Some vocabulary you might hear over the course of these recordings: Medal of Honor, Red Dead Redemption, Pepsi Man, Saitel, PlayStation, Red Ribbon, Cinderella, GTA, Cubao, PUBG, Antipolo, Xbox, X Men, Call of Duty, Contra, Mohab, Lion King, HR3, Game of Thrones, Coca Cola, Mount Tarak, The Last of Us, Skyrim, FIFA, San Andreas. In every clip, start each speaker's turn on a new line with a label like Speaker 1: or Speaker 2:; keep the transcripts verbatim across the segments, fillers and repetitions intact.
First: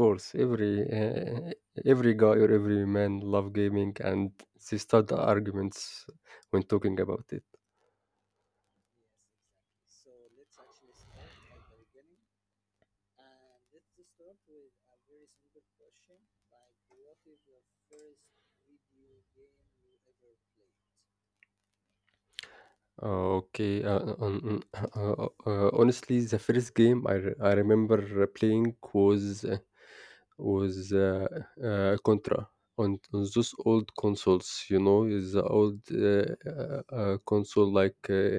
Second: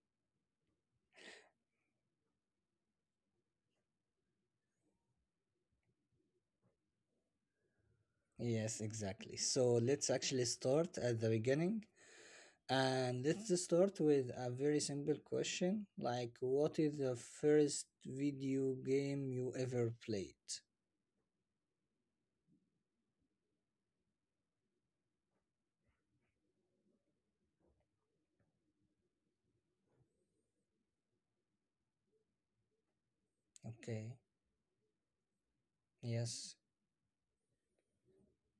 Speaker 1: course. Every uh, every guy or every man love gaming, and they start the arguments when talking about it.
Speaker 2: Yes, exactly. So let's actually start at the beginning. And let's just start with a very simple question like, what is the first video game you ever played?
Speaker 1: Uh, Okay. Uh, on, uh, uh, uh, honestly, the first game I, re- I remember playing was uh, was uh, uh, Contra on, on those old
Speaker 2: Okay,
Speaker 1: consoles. You know, is the old uh,
Speaker 2: yes.
Speaker 1: uh, uh, console like. Uh,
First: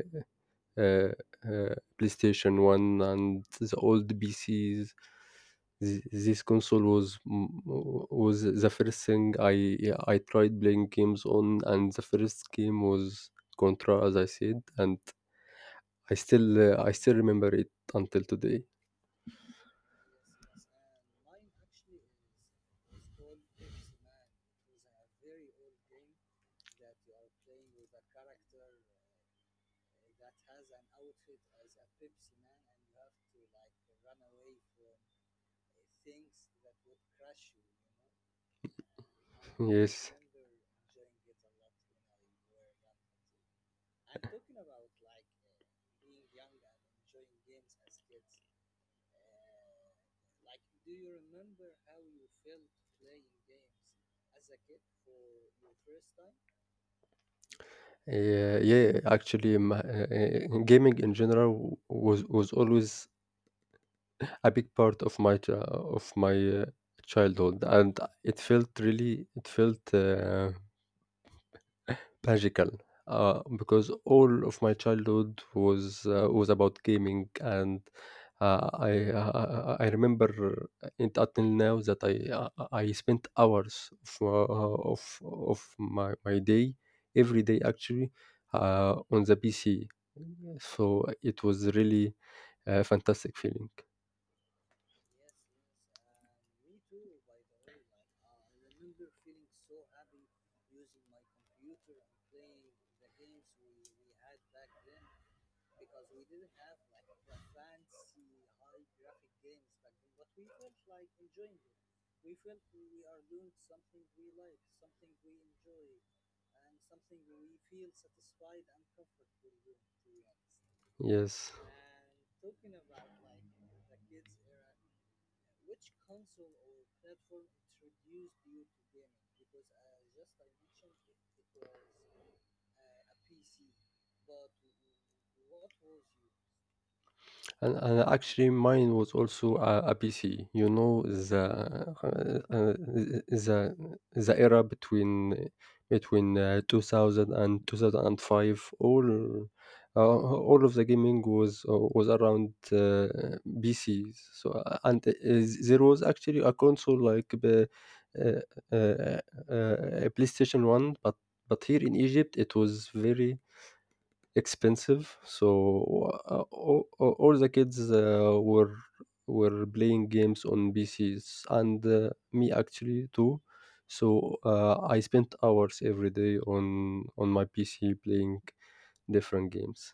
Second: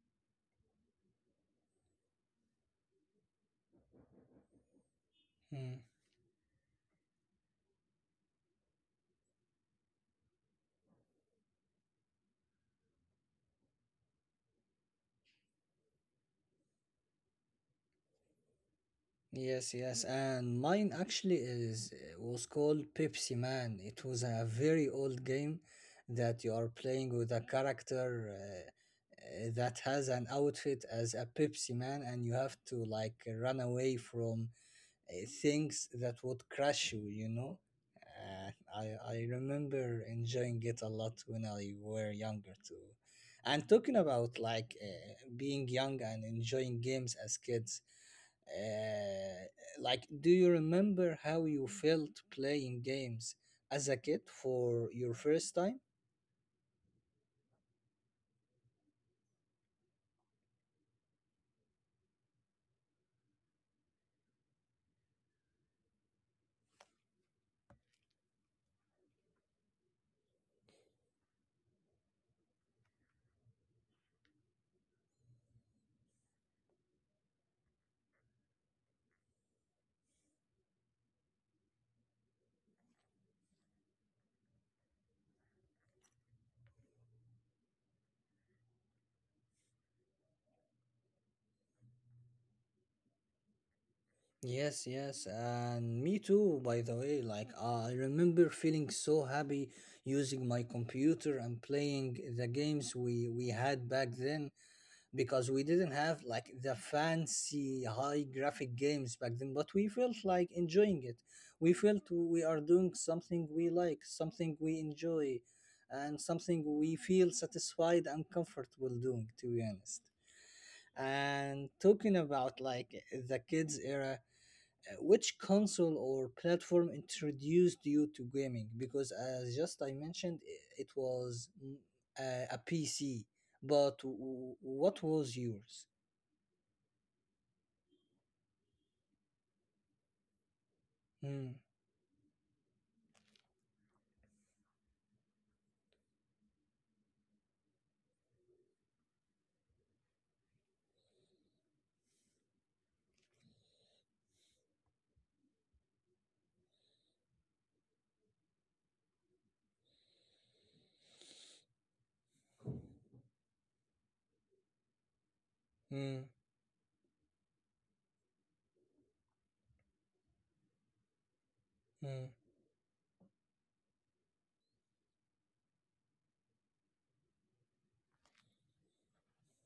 Speaker 1: uh, uh, PlayStation one and the old P Cs.
Speaker 2: Hmm.
Speaker 1: Th- This console was m- was the first thing I I tried playing games on, and the first game was Contra, as I said, and I still uh, I still remember it until today.
Speaker 2: Yes, yes, and mine actually is was called Pepsi Man. It was a very old game that you are playing with a character uh, uh, that has an outfit as a Pepsi Man, and you have to like run away from uh, things that would crush you, you know. Uh, I I remember
Speaker 1: Yes.
Speaker 2: enjoying it a lot when I were younger too. And talking about like uh, being young and enjoying games as kids, uh, like do you remember how you felt playing games as a kid for your first time?
Speaker 1: Yeah, yeah, actually, my, uh, uh, gaming in general was was always a big part of my ch- of my uh, childhood, and it felt really it felt uh, magical uh, because all of my childhood was uh, was about gaming, and uh, I, uh, I I remember it until now that I uh, I spent hours of uh, of of my my day every day actually uh, on the P C, so it was really a fantastic feeling.
Speaker 2: Yes, yes, and me too, by the way. Like, uh, I remember feeling so happy using my computer and playing the games we, we had back then because we didn't have like the fancy high graphic games back then, but we felt like enjoying it. We felt we are doing something we like, something we enjoy, and something we feel satisfied and comfortable doing, to be honest.
Speaker 1: Yes.
Speaker 2: And talking about like the kids' era, uh, which console or platform introduced you to gaming? Because as just I mentioned, i- it was mm, a P C, but w- w- what was yours?
Speaker 1: And and actually, mine was also uh, a, P C. You know the
Speaker 2: Mm,
Speaker 1: uh, uh, the the era between between uh, two thousand. All uh, all of the gaming was uh, was around uh, P Cs. So uh, and uh, There was actually a console like the uh, uh, uh, uh, PlayStation One, but but here in Egypt it was very expensive, so
Speaker 2: mm,
Speaker 1: uh, all, all all the kids uh, were were playing games on pcs, and uh,
Speaker 2: mm.
Speaker 1: me actually too. So uh, I spent hours every day on on my pc playing different games.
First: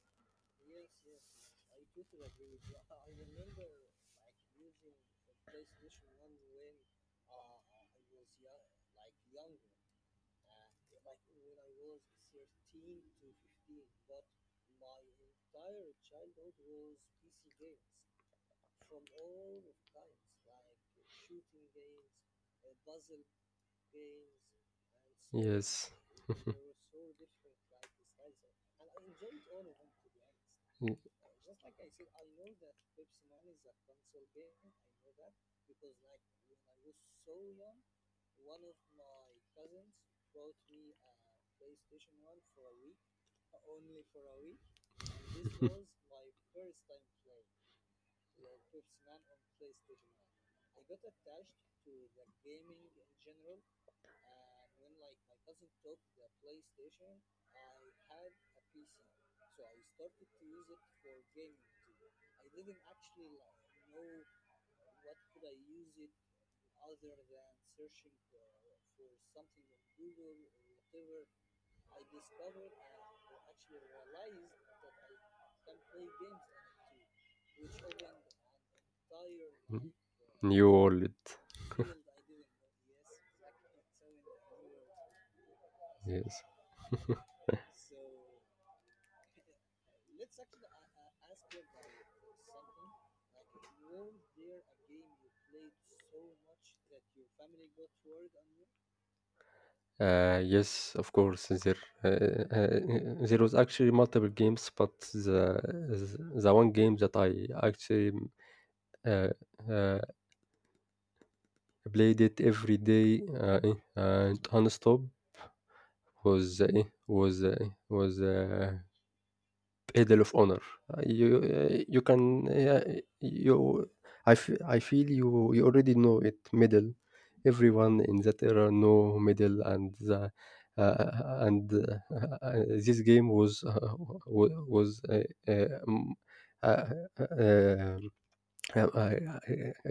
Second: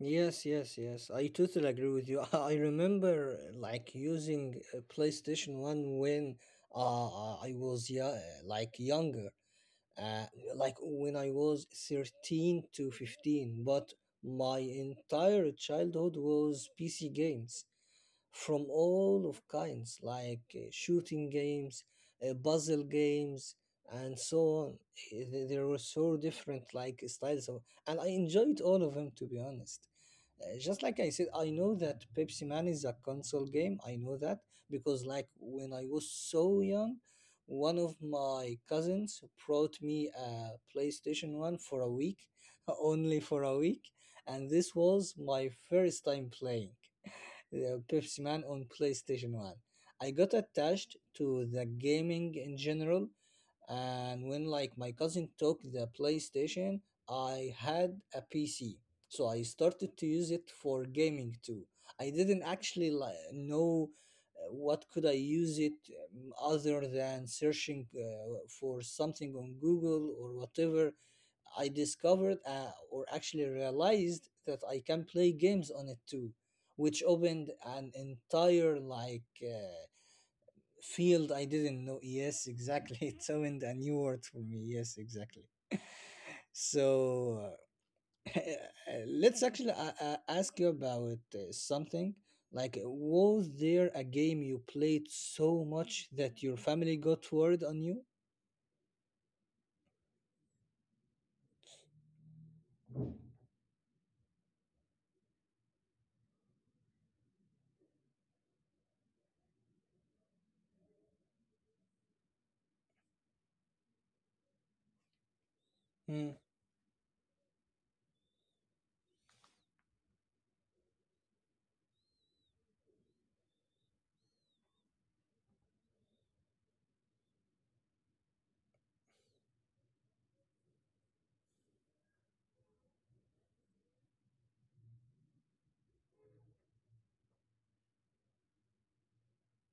Speaker 2: Yes, yes, yes. I totally agree with you. I remember uh, like using uh, PlayStation one when uh, uh, I was yeah, like younger. uh, like when I was thirteen to fifteen, but my entire childhood was P C games from all of kinds, like uh, shooting games, uh, puzzle games, and so on. Eh, They they
Speaker 1: Yes.
Speaker 2: were so different, like styles of, and I enjoyed all of them to be honest. Uh, just like I said, I know that Pepsi Man is a console game. I know that because, like, when I was so young, one of my cousins brought me a PlayStation one for a week, only for a week, and this was my first time playing uh, Pepsi Man on PlayStation one. I got attached to the gaming in general, and when like my cousin took the PlayStation, I had a P C, so I started to use it for gaming too. I didn't actually like know uh, what could I use it um, other than searching uh, for something on Google or whatever. I discovered uh, or actually realized that I can play games on it too, which opened an entire like. Uh,
Speaker 1: New world.
Speaker 2: field I didn't know. Yes, exactly. It opened a new world for me. Yes, exactly.
Speaker 1: Yes.
Speaker 2: So uh, let's actually uh, uh, ask you about uh, something. Like, was there a game you played so much that your family got word on you?
Speaker 1: Uh, yes, of course. There, uh, uh, uh, there was actually multiple games, but the the one game that I actually mm, uh, uh, played it every day uh, eh, and nonstop was
Speaker 2: Mm,
Speaker 1: uh, eh, was uh, was uh, Medal of Honor. Uh, You uh, you can uh, you I f- I feel you you already know it medal. Everyone in that era know medal and the, uh, uh, and uh, uh, this game was uh, wa- was uh, uh, m- uh, uh, um, uh,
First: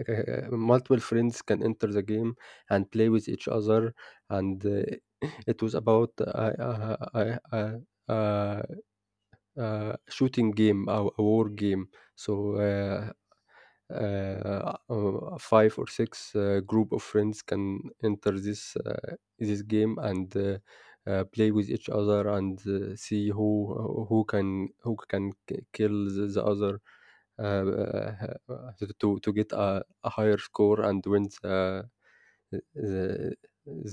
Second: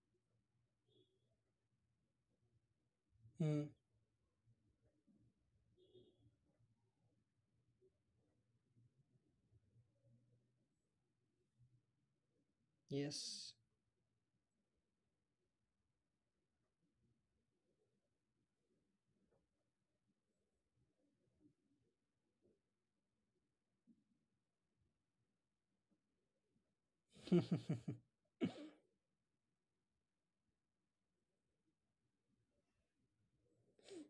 Speaker 1: uh, uh, multiple friends can enter the game and play with each
Speaker 2: mm,
Speaker 1: other, and uh, it was about uh, uh, uh, uh, uh, آآ shooting game أو a war game. So آآ
Speaker 2: yes.
Speaker 1: آآ uh, five or six uh, group of friends can enter this uh, this game and uh, uh, play with each other and uh, see who who can who can k kill the the other uh, uh, to to to get a a higher score and win the the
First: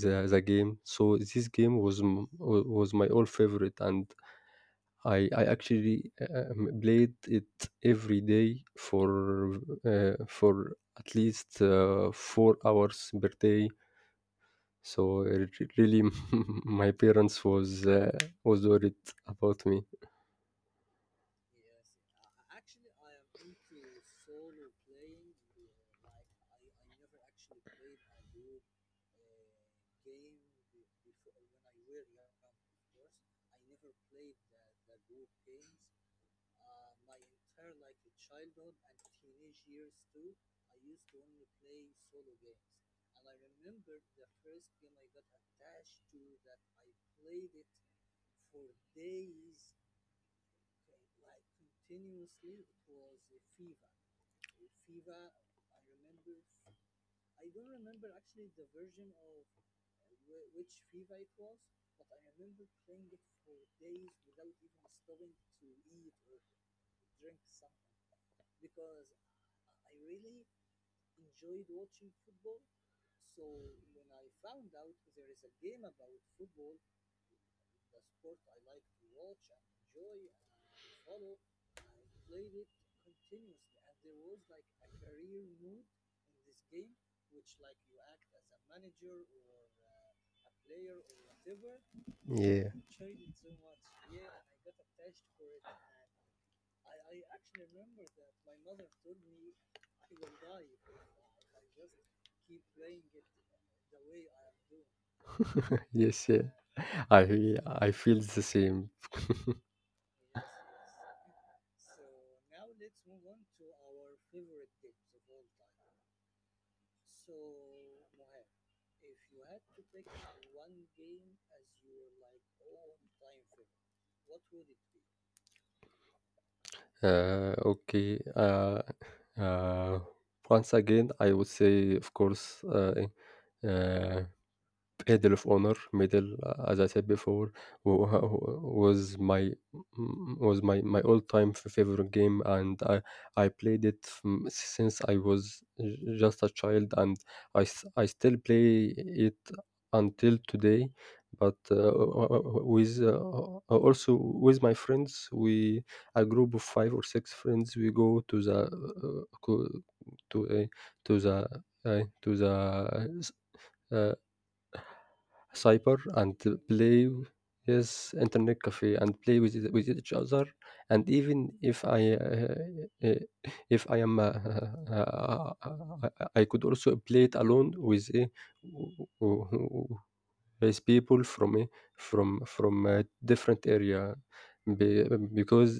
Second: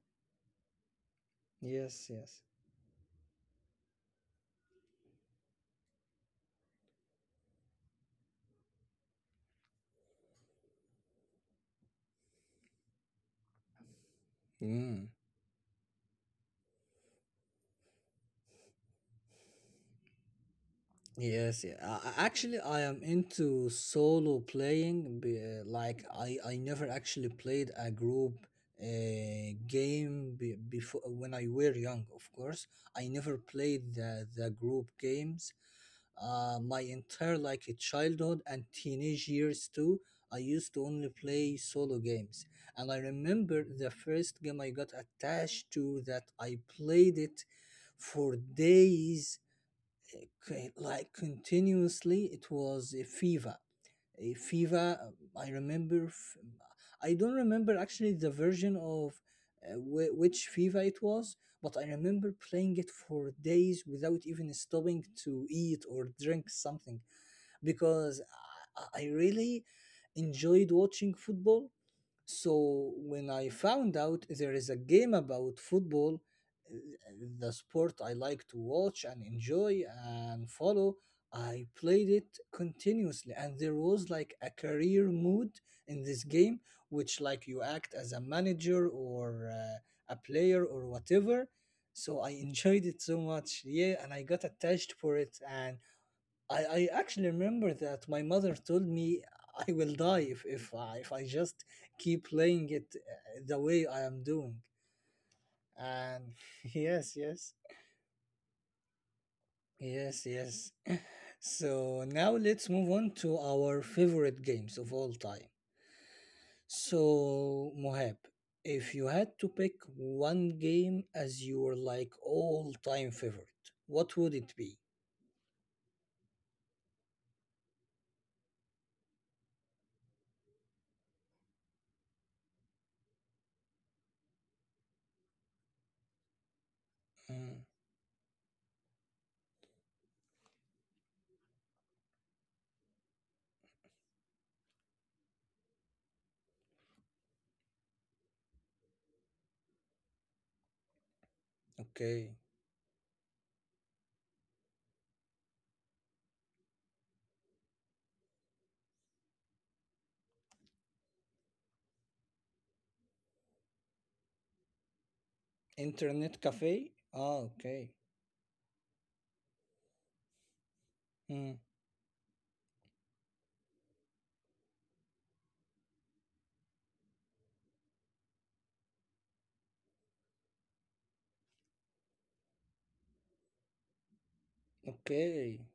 Speaker 1: the the game. So this game was
Speaker 2: Yes,
Speaker 1: m-
Speaker 2: yes.
Speaker 1: wa- was my all favorite, and I I actually um, played it every day for uh, for at least uh, four hours per day.
Speaker 2: Mm.
Speaker 1: So it re- really, my parents was uh, was worried about me.
Speaker 2: Yes, yeah. Uh, actually, I am into solo playing. be- uh, Like, I, I never actually played a group uh, game be, before when I were young. Of course, I never played the, the group games. Uh, my entire like childhood and teenage years too, I used to only play solo games. And I remember the first game I got attached to that I played it for days, c- like continuously. It was a fever, a fever uh, I remember f- I don't remember actually the version of uh, wh- which fever it was, but I remember playing it for days without even stopping to eat or drink something because i, I really enjoyed watching football. So when I found out there is a game about football, uh, the sport I like to watch and enjoy and follow, I played it continuously, and there was like a career mode in this game which like you act as a manager or uh, a player or whatever. So I
Speaker 1: Yeah.
Speaker 2: enjoyed it so much. Yeah, and I got attached for it, and I, I actually remember that my mother told me I will die if, if, I, if I just keep playing it uh, the way I am doing. And
Speaker 1: Yes. Yeah.
Speaker 2: yes, yes.
Speaker 1: I I feel the same.
Speaker 2: Yes, yes. So now let's move on to our favorite games of all time. So, Mohab, if you had to pick one game as your like all time favorite, what would it be?
Speaker 1: Uh, okay. Uh, uh, Once again, I would say, of course, uh, eh, uh, Medal of Honor, medal, uh, as I said before,
Speaker 2: Mm,
Speaker 1: wa wa was my mm, was my my all-time favorite game, and I I played it from since I was j just a child, and I s I still play it until today. But, uh, uh, uh,
Speaker 2: okay.
Speaker 1: uh, uh, with, uh, uh, also with my friends, we a group of five or six friends, we go to the, uh, uh, co to a to the, uh, to the uh cyber and
Speaker 2: Internet cafe?
Speaker 1: play
Speaker 2: Ah, okay.
Speaker 1: yes internet cafe and play with each- with each other, and even
Speaker 2: Mm,
Speaker 1: if i uh, uh, uh, if I am uh, uh, uh, uh, I could also play it alone with a with people from a- from from a different area be-
Speaker 2: okay.
Speaker 1: because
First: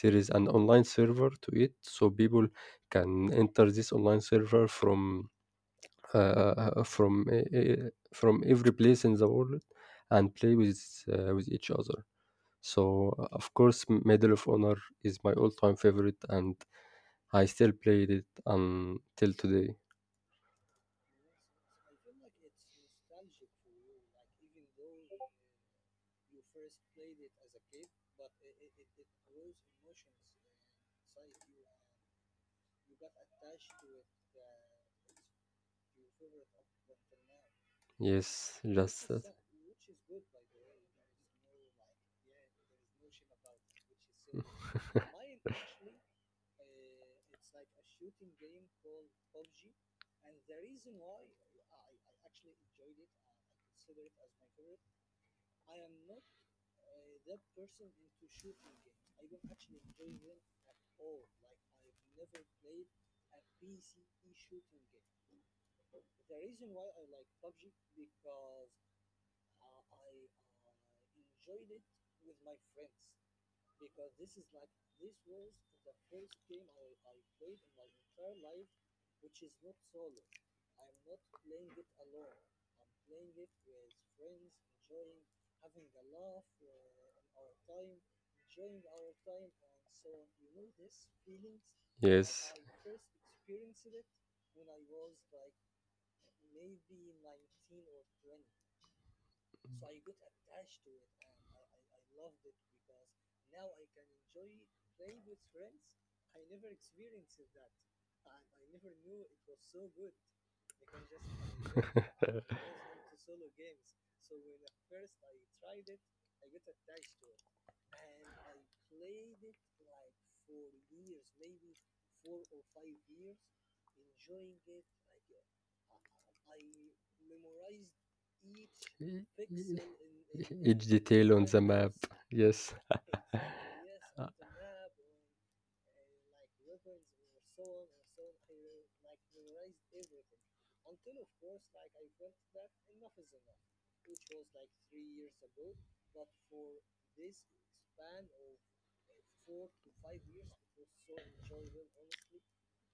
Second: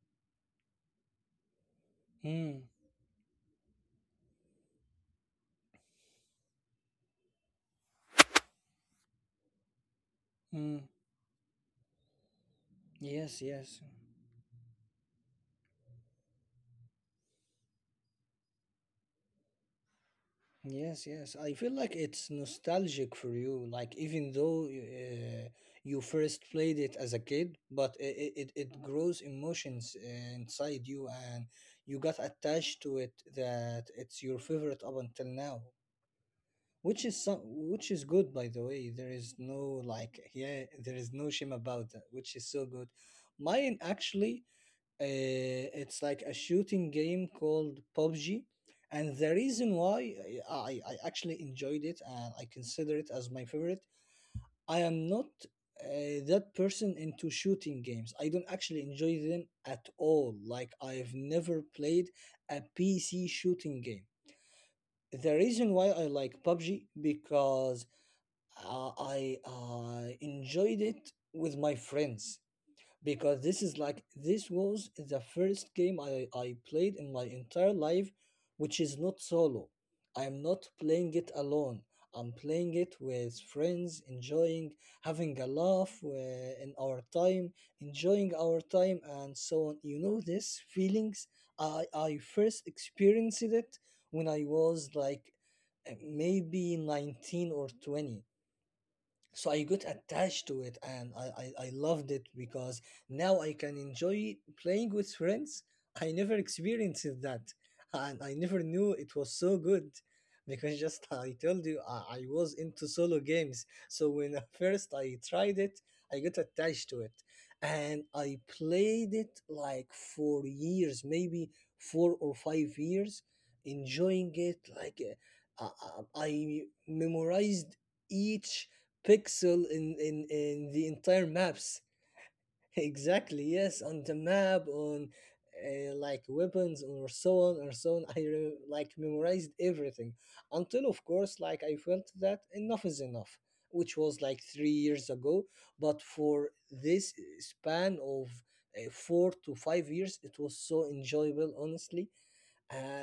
Speaker 1: there is an online server to it, so people
Speaker 2: Mm,
Speaker 1: can enter this online server from uh, uh, uh, from e- e- from every place in the world and play
Speaker 2: mm,
Speaker 1: with uh, with each other. So uh,
Speaker 2: yes,
Speaker 1: of course,
Speaker 2: yes,
Speaker 1: Medal of Honor is my all-time favorite, and I still played it until today.
Speaker 2: yes, yes. I feel like it's nostalgic for you. Like even though uh, you first played it as a kid, but it it, it grows emotions uh, inside you, and you got attached to it that it's your favorite up until now. Which
Speaker 1: Yes,
Speaker 2: is some,
Speaker 1: just that.
Speaker 2: which is good, by the way. There is no like, yeah, there is no shame about that, which is so good. Mine actually, uh, it's like a shooting game called P U B G. And the reason why uh, I, I actually enjoyed it and I consider it as my favorite, I am not uh, that person into shooting games. I don't actually enjoy them at all. Like, I've never played a P C shooting game. The reason why I like P U B G because uh, I uh, enjoyed it with my friends because this is like this was the first game I, I played in my entire life, which is not solo. I'm not playing it alone. I'm playing it with friends, enjoying, having a laugh uh, in our time, enjoying our time and so on. You know this feelings, i i
Speaker 1: Yes,
Speaker 2: first experienced it when I was like uh, maybe nineteen or twenty. So I got attached to it, and I, I, I loved it because now I can enjoy playing with friends. I never experienced that, and I never knew it was so good because just uh, I told you I, I was into solo games. So when at first I tried it, I got attached to it, and I played it like for years, maybe four or five years, enjoying it like uh, I uh, I memorized each
Speaker 1: E e
Speaker 2: pixel in,
Speaker 1: e
Speaker 2: in, in the
Speaker 1: each
Speaker 2: entire
Speaker 1: detail on the
Speaker 2: maps.
Speaker 1: map. Yes.
Speaker 2: Exactly, yes, on the map, on uh, like weapons or so on or so on. I re- like memorized everything until, of course, like I felt that enough is enough, which was like three years ago. But for this span of uh, four to five years, it was so enjoyable, honestly. Uh,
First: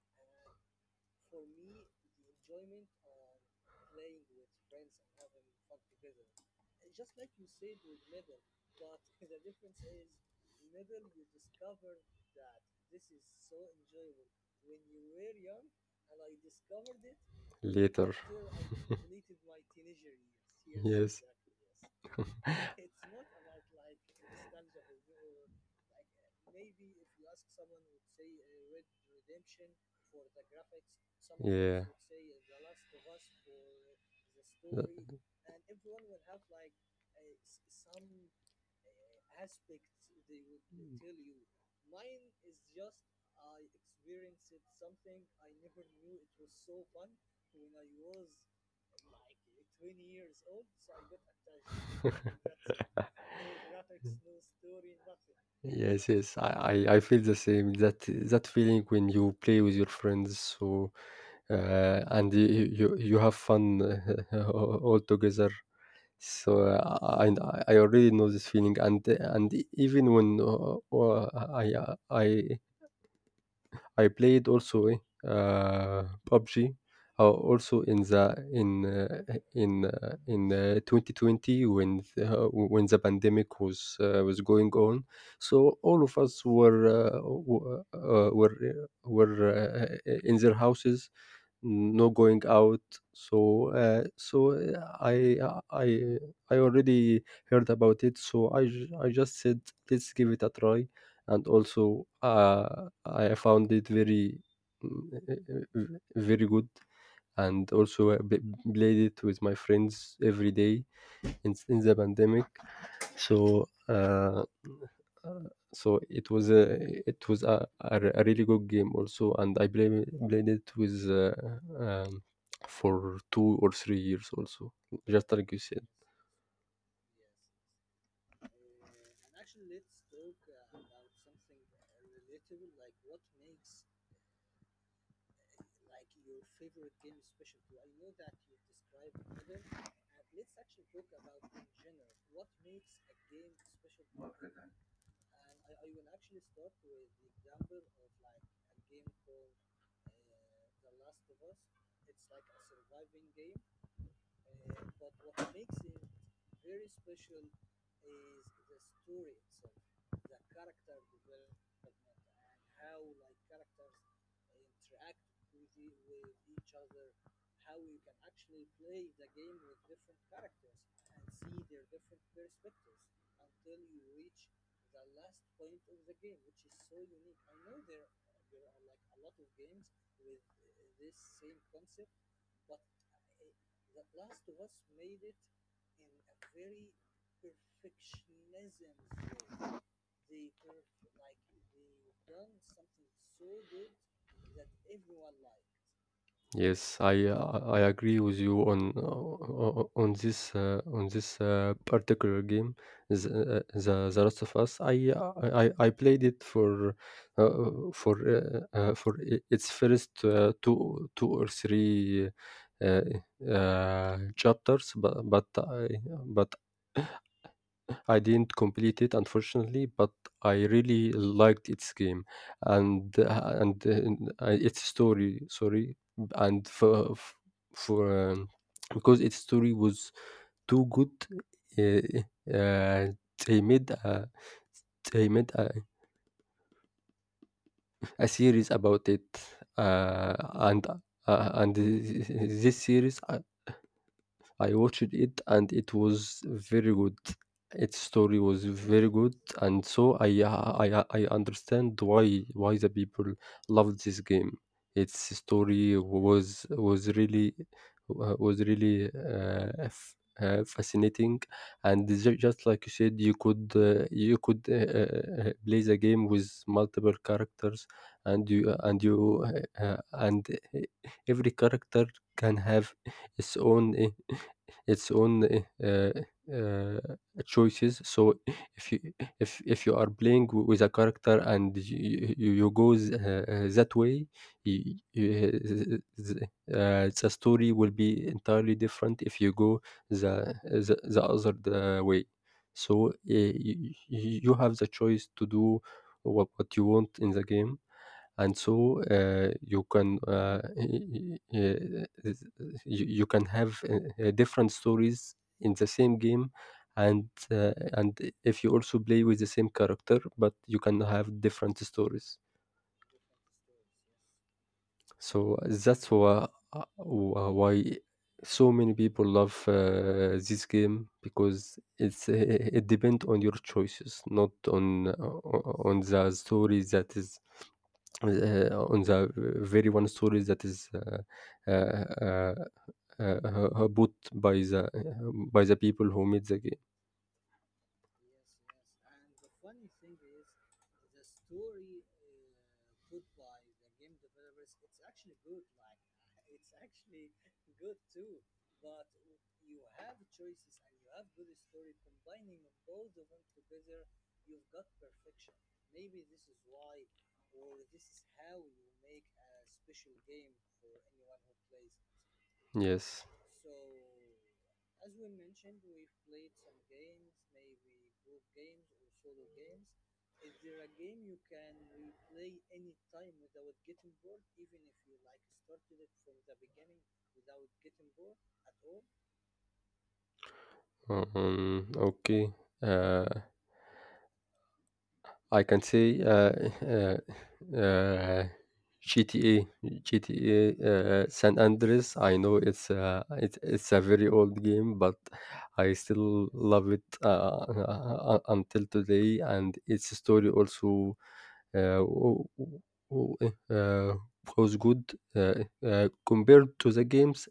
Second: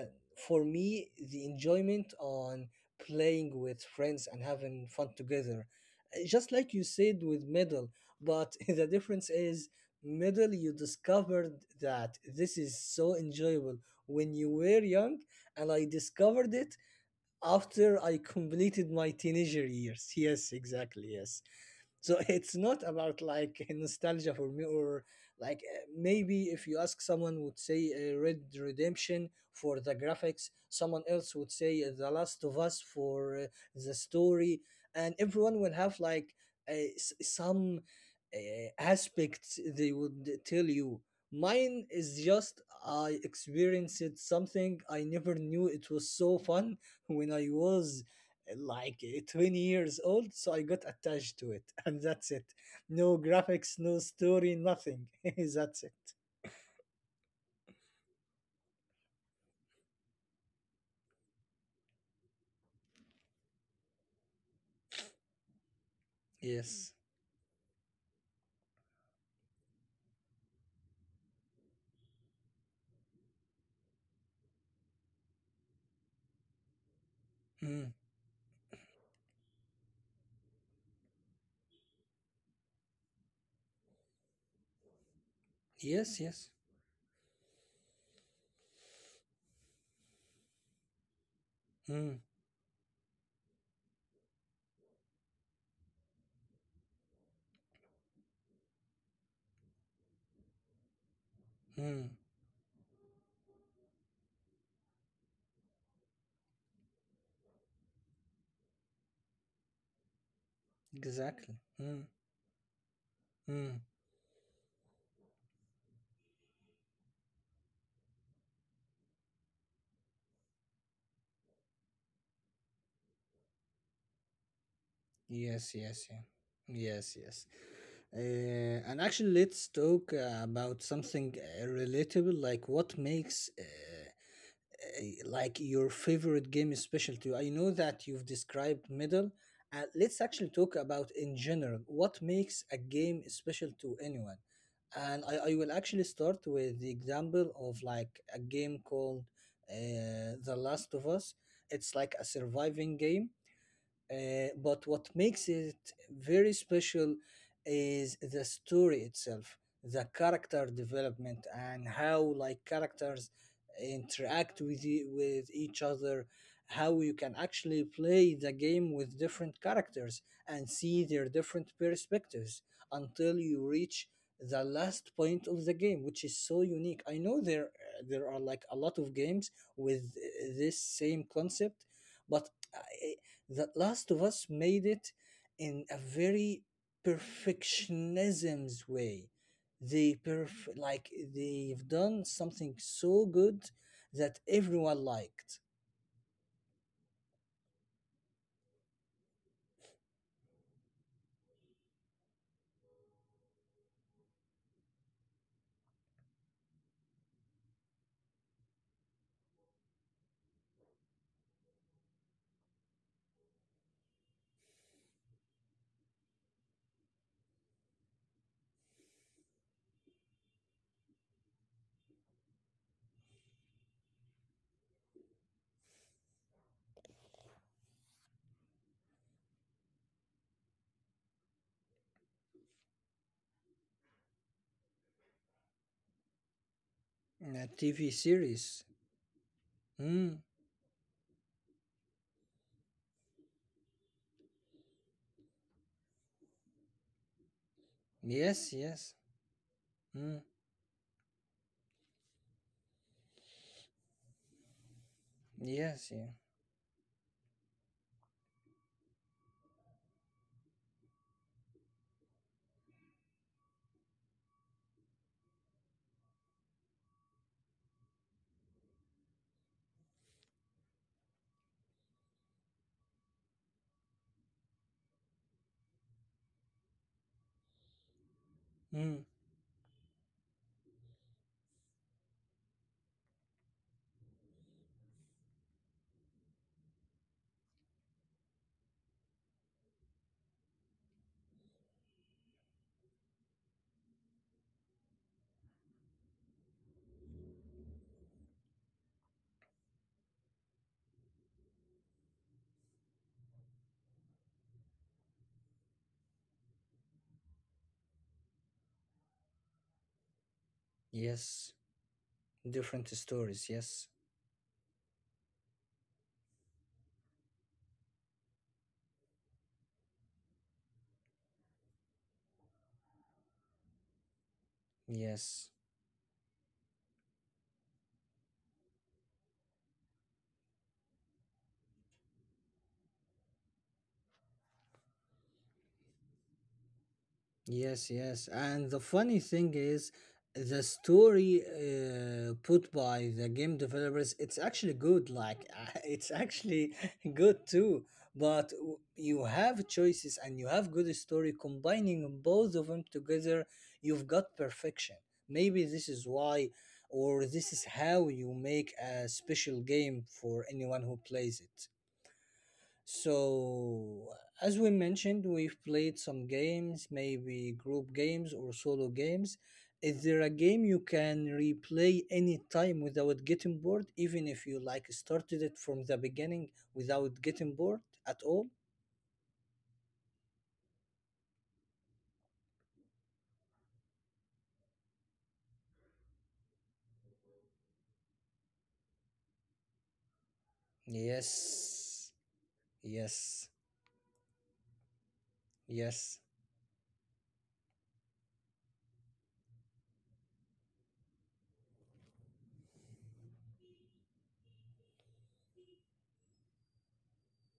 Speaker 2: for me, the enjoyment on playing with friends and having fun together, Uh, just like you said with middle, but the difference is middle you discovered that this is so enjoyable when you were young, and I discovered it after I
Speaker 1: Later.
Speaker 2: completed my teenager years. Yes, exactly.
Speaker 1: Yes.
Speaker 2: Yes, so it's not about like nostalgia for me, or like uh, maybe if you ask someone would say uh, red redemption for the graphics, someone else would
Speaker 1: Yes, exactly,
Speaker 2: say uh,
Speaker 1: yes.
Speaker 2: the
Speaker 1: Yeah.
Speaker 2: last of us for uh, the story, and everyone will have like uh, s- some uh, aspects they would tell you. Mine is just I experienced something I never knew it was so fun when I was like uh, twenty years old, so I got attached to it, and that's it. No
Speaker 1: No.
Speaker 2: graphics, no story, nothing. That's it.
Speaker 1: Yes, yes, I, I, I feel the same. That that feeling when you play with your friends, so uh, and you, you you have fun all together. So
Speaker 2: Yes.
Speaker 1: uh, I I already know this feeling, and and even when uh, uh, I I I played also eh, uh, P U B G uh,
Speaker 2: Mm.
Speaker 1: also in the in uh, in uh, in uh, twenty twenty when the, uh, when the pandemic was uh, was going on, so all
Speaker 2: Yes,
Speaker 1: of
Speaker 2: yes.
Speaker 1: us were uh, w- uh, were uh, were uh, in their houses,
Speaker 2: Mm.
Speaker 1: no going out. So uh, so uh, i i I already heard about it, so i ju- I just said let's give it a try, and
Speaker 2: Mm.
Speaker 1: also uh, I found it very mm, very good, and also I b- played it with my friends every day
Speaker 2: Exactly.
Speaker 1: in, in
Speaker 2: Mm.
Speaker 1: the pandemic.
Speaker 2: Mm.
Speaker 1: So uh, so it was a it was a, a, re- a really good game also, and I played played it with uh, um, for two or three years also, just like you
Speaker 2: Yes,
Speaker 1: said.
Speaker 2: yes, yeah. Yes, yes. Uh, and actually, let's talk uh, about something uh, relatable, like what makes uh, uh, like your favorite game is special to you. I know that you've described middle. Uh, let's actually talk about in general what makes a game special to anyone. And I, I will actually start with the example of like a game called uh, The Last of Us. It's like a surviving game uh, but what makes it very special is the story itself, the character development, and how like characters interact with e- with each other, how you can actually play the game with different characters and see their different perspectives until you reach the last point of the game, which is so unique. I know there there are like a lot of games with uh, this same concept, but uh, that Last of Us made it in a very perfectionism's way. They perf- like they've done something so good that everyone liked.
Speaker 1: Yes, I uh, I agree with you on uh, o- on this uh, on this uh, particular game, the, uh, the The Last of Us. I I, I I played it for uh, for uh, uh, for i- its first uh, two two or three uh, uh, chapters, but but I but I didn't complete it, unfortunately, but I really liked its game and uh, and uh, uh, its story. Sorry, and for for um, because its story was too good, uh, uh, they made a they made a,
Speaker 2: A T V
Speaker 1: a series
Speaker 2: series.
Speaker 1: about it,
Speaker 2: Mm,
Speaker 1: uh, and uh, and this series I watched it and it was very good. Its story
Speaker 2: yes,
Speaker 1: was
Speaker 2: yes.
Speaker 1: very good, and so
Speaker 2: Mm,
Speaker 1: I uh, I uh, I understand why why the people loved this game. Its story
Speaker 2: yes, yeah.
Speaker 1: was was really uh, was really uh, f- uh, fascinating, and ju- just like you said, you could uh, you could uh, uh, uh, play the game with multiple characters, and you uh, and you uh, uh, and uh, every character can have its own uh, its own uh, uh, uh, choices. So if you
Speaker 2: Mm,
Speaker 1: if if you are playing w- with a character, and you you, you go th- uh, uh, that way, y y- uh, th- uh, the story will be entirely different if you go the the, the other uh, way. So uh, you, you have the choice to do what what you want in the game, and so uh, you can uh, y- y- y- you, you can have uh, uh, different stories in the same game, and uh, and if you also play with the same character, but you can have
Speaker 2: yes.
Speaker 1: different stories.
Speaker 2: Different stories. Yes,
Speaker 1: So that's why uh, why so many people love uh, this game, because it's uh, it depends on your choices, not on
Speaker 2: yes.
Speaker 1: uh, on the story that is uh, on the very one story that is uh, uh, uh, uh, uh, bought by the uh, by the people who made the game.
Speaker 2: Yes, yes. And the funny thing is, the story uh, put by the game developers, it's actually good. Like, it's actually good too. But w- you have choices and you have good story. Combining both of them together, you've got perfection. Maybe this is why, or this is how you make a special game for anyone who plays it.
Speaker 1: Yes.
Speaker 2: So, as we mentioned, we've played some games, maybe group games or solo games. Is there a game you can replay anytime without getting bored, even if you like started it from the beginning without getting bored at all?
Speaker 1: Um, okay. Uh, I can say uh, uh, uh, G T A, G T A uh, San
Speaker 2: Yes,
Speaker 1: Andreas. I know it's uh,
Speaker 2: yes,
Speaker 1: it's it's a very old game, but I
Speaker 2: yes.
Speaker 1: still love it uh, uh, uh, until today. And its story also uh, w- w- uh, was good uh, uh, compared to the games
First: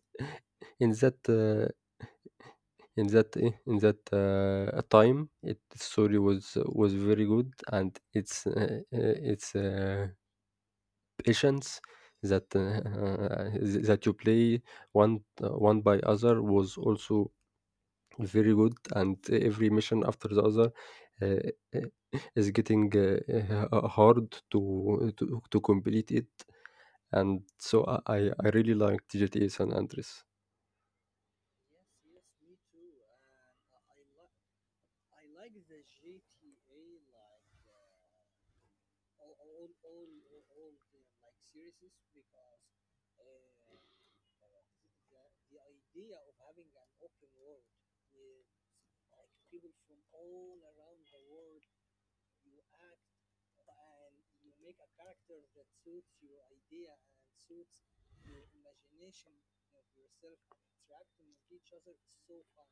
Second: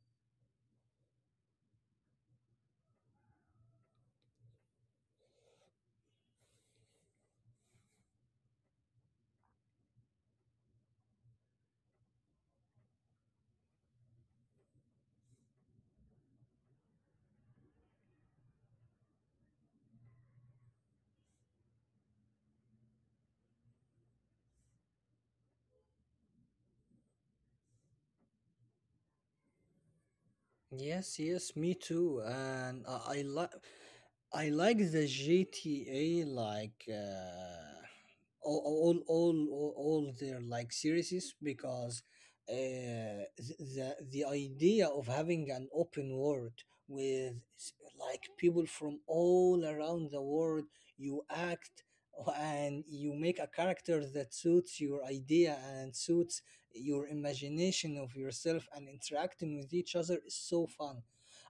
Speaker 1: in that uh, in that eh, in that uh, time, it the story was was very good, and it's uh, uh, it's uh, patience that uh, uh, th- that you play one uh, one by other was also very good, and every mission after the other uh, uh, is getting uh, uh, hard to, to to complete it, and so I I I really liked G T A San Andreas.
Speaker 2: Yes, yes, me too. And I, I like I like the G T A like uh, all, all all all all their like series because uh, th- the the idea of having an open world with s- like people from all around the world, you act and you make a character that suits your idea and suits your imagination of yourself, and interacting with each other is so fun.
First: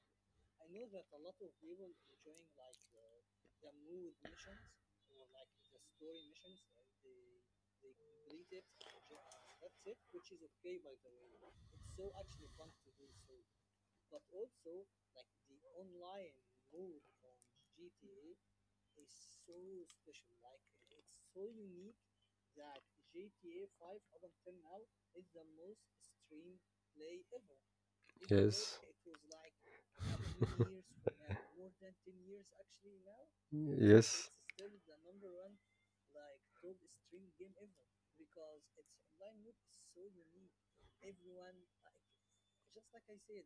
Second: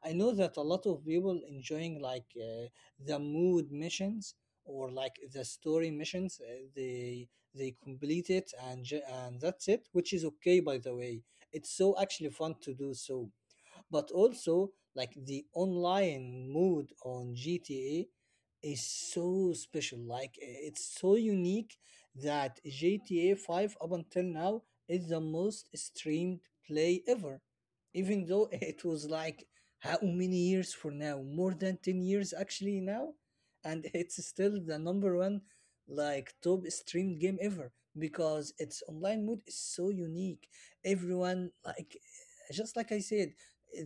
Speaker 2: I know that a lot of people enjoying like uh, the mood missions or like the story missions. uh, they they complete it and ju- and that's it, which is okay by the way. It's so actually fun to do so, but also like the online mode on G T A is so special. Like i- it's so unique that G T A five up until now is the most streamed play ever, even though it was
Speaker 1: Yes,
Speaker 2: like, how many years for now? More than ten years actually now, and it's still
Speaker 1: yes.
Speaker 2: the number one like top streamed game ever, because its online mode is so unique. Everyone, like, just like I said,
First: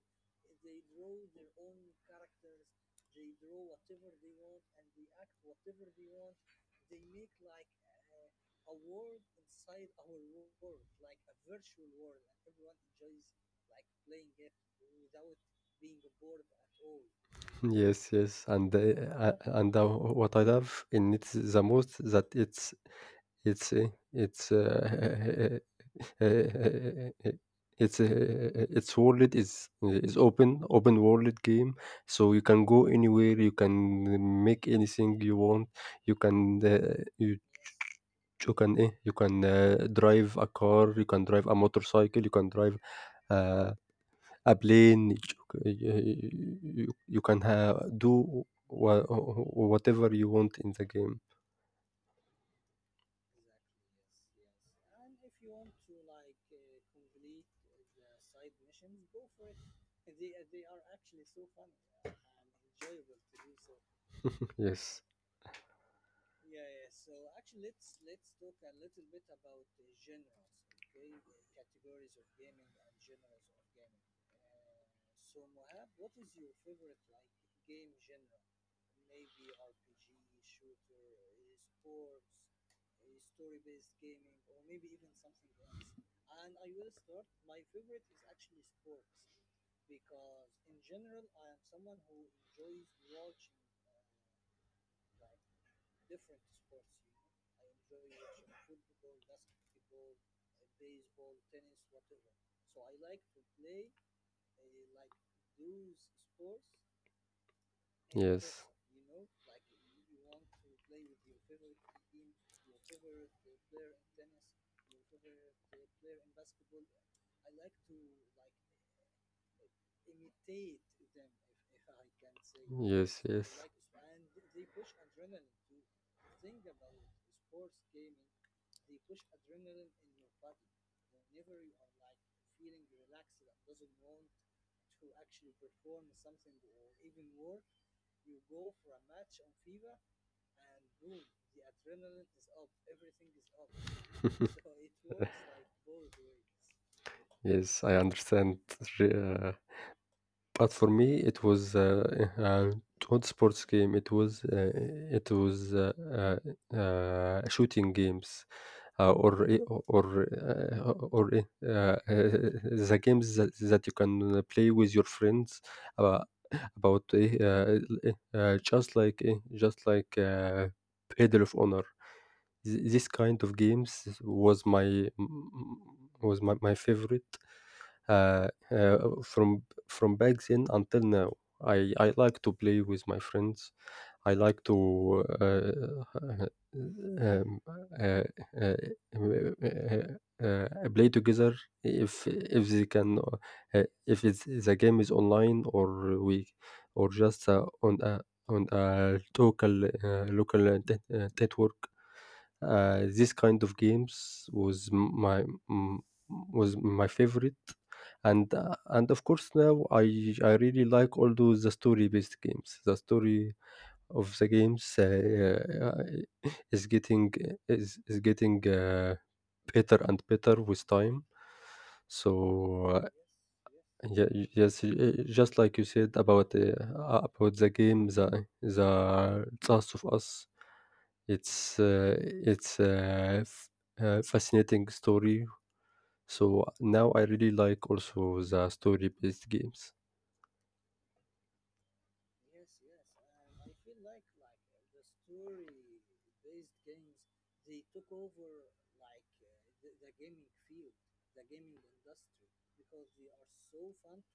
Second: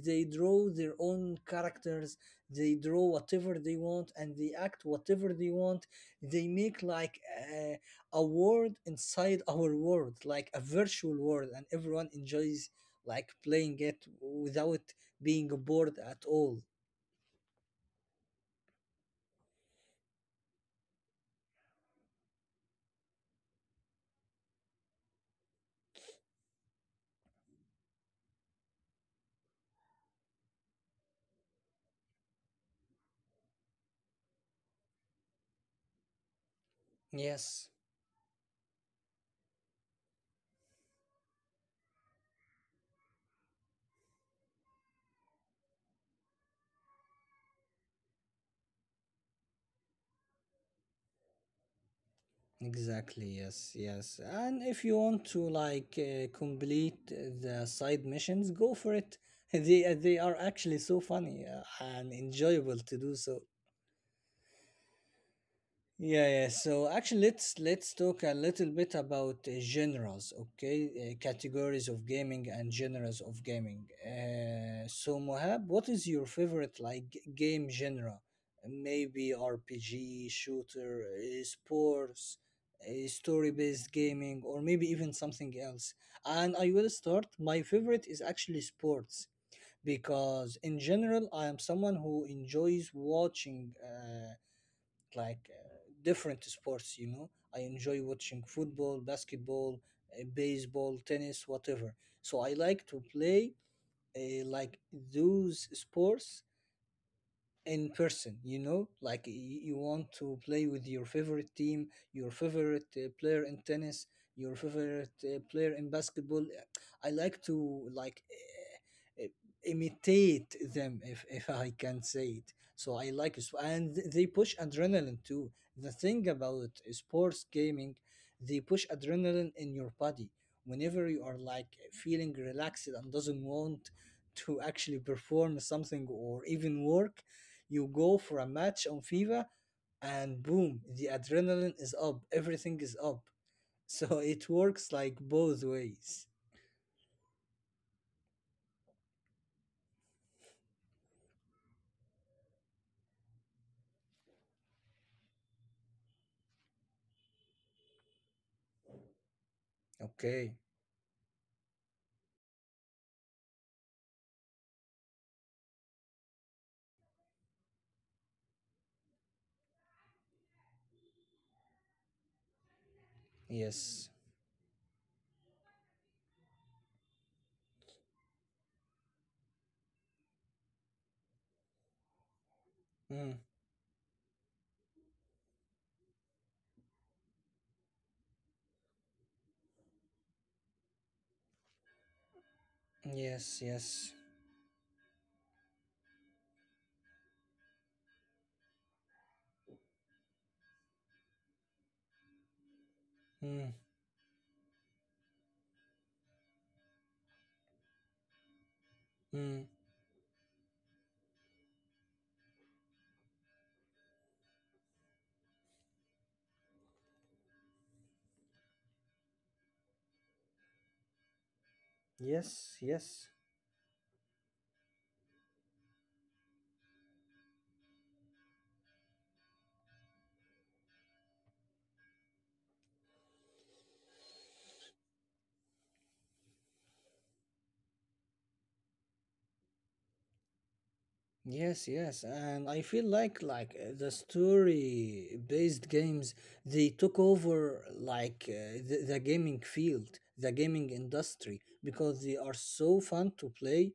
Speaker 2: they draw their own characters, they draw whatever they want and they act whatever they want, they make like a, a world inside our world, like a virtual world, and everyone enjoys like playing it without being bored at all.
Speaker 1: Yes, yes, and the, uh, and the, what I love in it the most that it's it's uh, it's uh, it's uh, it's world is is open open world game, so you can go anywhere, you can make anything you want, you can uh, you
Speaker 2: Yes,
Speaker 1: you can eh, you can uh, drive a car, you can drive a motorcycle, you can drive. Uh, a plane, you c- y- y- you can ha- do wha- whatever you want in the game.
Speaker 2: exactly, yes, yes. And if you want to like uh, complete the side missions, go for it. they uh, they are actually so funny uh, and enjoyable to do so.
Speaker 1: Yes,
Speaker 2: Yeah, yeah. So actually, let's let's talk a little bit about uh, genres, okay? Uh, categories of gaming and genres of gaming. Uh, so Mohab, what is your favorite like g- game genre? Maybe R P G, shooter, uh, sports, uh, story-based gaming, or maybe even something else. And I will start. My favorite is actually sports, because in general, I am someone who enjoys watching. Uh, like uh, different sports, you know, I enjoy watching football, basketball, uh, baseball, tennis, whatever. So I like to play uh, like those sports in person, you
Speaker 1: yes,
Speaker 2: know, like y- you want to play with your favorite team, your favorite uh, player in tennis, your favorite uh, player in basketball. Uh, I like to like uh, uh, imitate them, if, if I can say it. So I
Speaker 1: yes,
Speaker 2: like it,
Speaker 1: yes.
Speaker 2: and th- they push adrenaline too. The thing about sports gaming, they push adrenaline in your body. Whenever you are like feeling relaxed and doesn't want to actually perform something or even work, you go for a match on FIFA, and boom, the adrenaline is up, everything is up. So it works like both ways.
Speaker 1: Yes, I understand. uh, But for me, it was uh, uh, not sports game. It was uh, it was uh, uh, uh, shooting games, uh, or i- or
Speaker 2: Okay.
Speaker 1: uh, or I- uh, the games that, that you can uh, play with your friends about about uh, uh, eh, uh, just like uh, just like uh, Pedal of Honor. Th- This kind of games
Speaker 2: Yes.
Speaker 1: was my was my, my favorite uh, uh, from from back then until now. I, I like to play with my
Speaker 2: Mm.
Speaker 1: friends. I like to uh, uh, um, uh, uh, uh, uh, play together if if they can
Speaker 2: Yes,
Speaker 1: uh, if
Speaker 2: yes.
Speaker 1: it's, the game is online, or we or just uh, on a on a local uh, local uh, net- uh, network. Uh, this kind of
Speaker 2: Mm.
Speaker 1: games was my mm, was my favorite. And uh, and of course
Speaker 2: Mm.
Speaker 1: now I I really like all those the story based games. The story of the games uh, is getting is is getting uh, better and better with time. So
Speaker 2: Yes,
Speaker 1: uh,
Speaker 2: yes.
Speaker 1: yeah, yes, y- just like you said about uh, about the game, the the Last of Us, it's uh, it's a f- a fascinating story. So now I really like also the story based games.
Speaker 2: Yes, yes, and I feel like like uh, the story based games, they took over like uh, the, the gaming field, the gaming industry, because they are so fun to play.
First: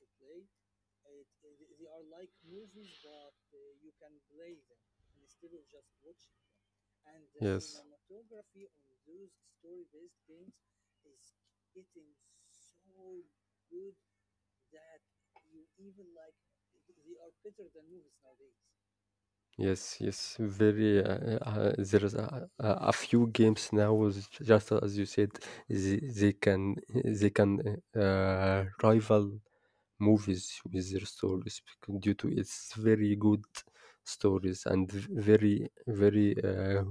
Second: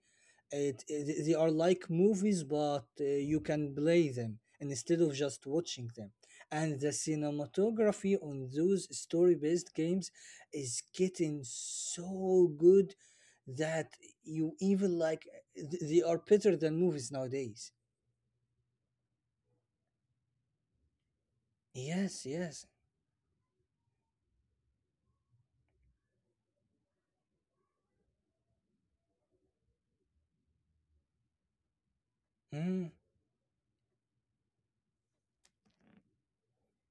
Speaker 2: It, it- they are like movies, but uh, you can play them instead of just watching them. And the
Speaker 1: Yes.
Speaker 2: cinematography on those story based games is getting so good that you even like th- they are better than movies nowadays.
Speaker 1: Yes, yes, very. Uh, uh, there's
Speaker 2: Yes,
Speaker 1: a,
Speaker 2: yes.
Speaker 1: a, a few games now, was j- just as you said, they, they can they can uh, rival movies with their stories, because due to its
Speaker 2: Mm,
Speaker 1: very good stories and v- very very uh,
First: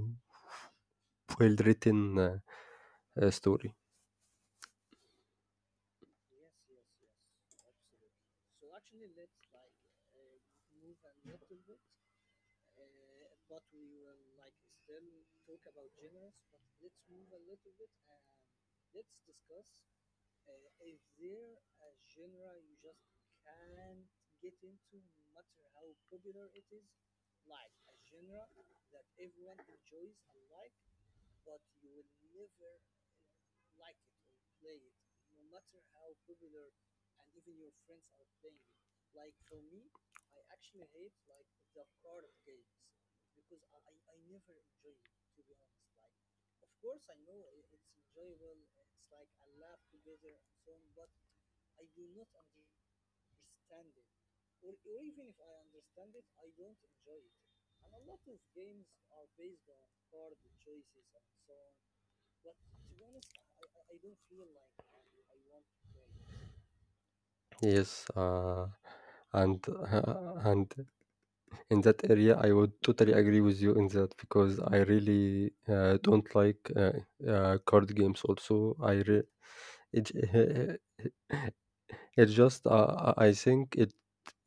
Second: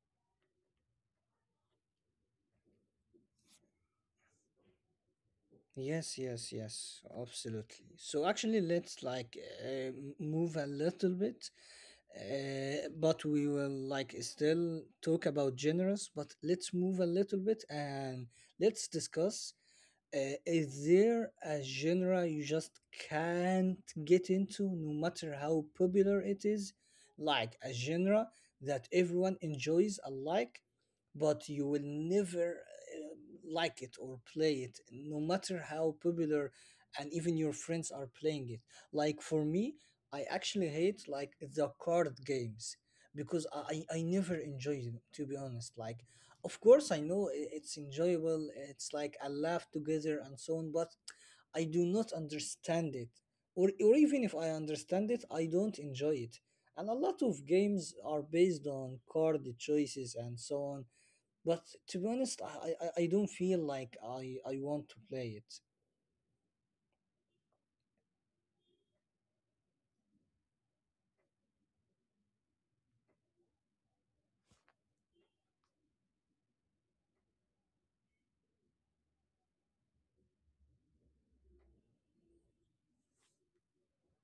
Speaker 1: well written uh, uh, story.
Speaker 2: yes, yes, yes. Absolutely. So actually, let's like uh, move a little bit, uh, but we will like still talk about genres. But let's move a little bit and let's discuss, Uh, is there a genre you just can't get into no matter how popular it is? Like a genre that everyone enjoys alike, but you will never uh, like it or play it, no matter how popular, and even your friends are playing it. Like for me, I actually hate like the card games, because I, I I never enjoy them, to be honest. Like, of course, I know i- it's enjoyable. It's like a laugh together and so on, but I do not understand it. Or, or even if I understand it, I don't enjoy it. And a lot of games are based on card choices and so on. But to be honest, I, I, I I don't feel like I, I want to play it.
Speaker 1: Yes, uh, and uh, and in that area, I would totally agree with you in that, because I really uh, don't like uh, uh, card games. Also, I re- it it just uh, I I think it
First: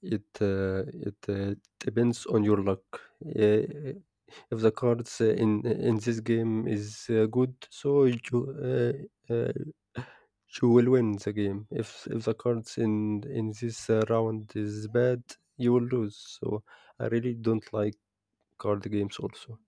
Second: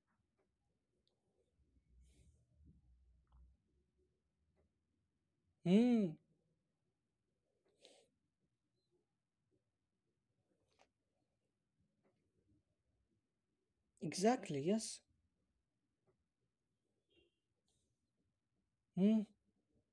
Speaker 1: it uh, it uh, depends on your luck. Uh, if the cards uh, in in
Speaker 2: Hmm,
Speaker 1: this game is uh, good, so you uh, uh, you will win the game. If if the cards in in this uh,
Speaker 2: exactly,
Speaker 1: round
Speaker 2: yes.
Speaker 1: is bad, you will lose. So I really don't like card
Speaker 2: Hmm.
Speaker 1: games also.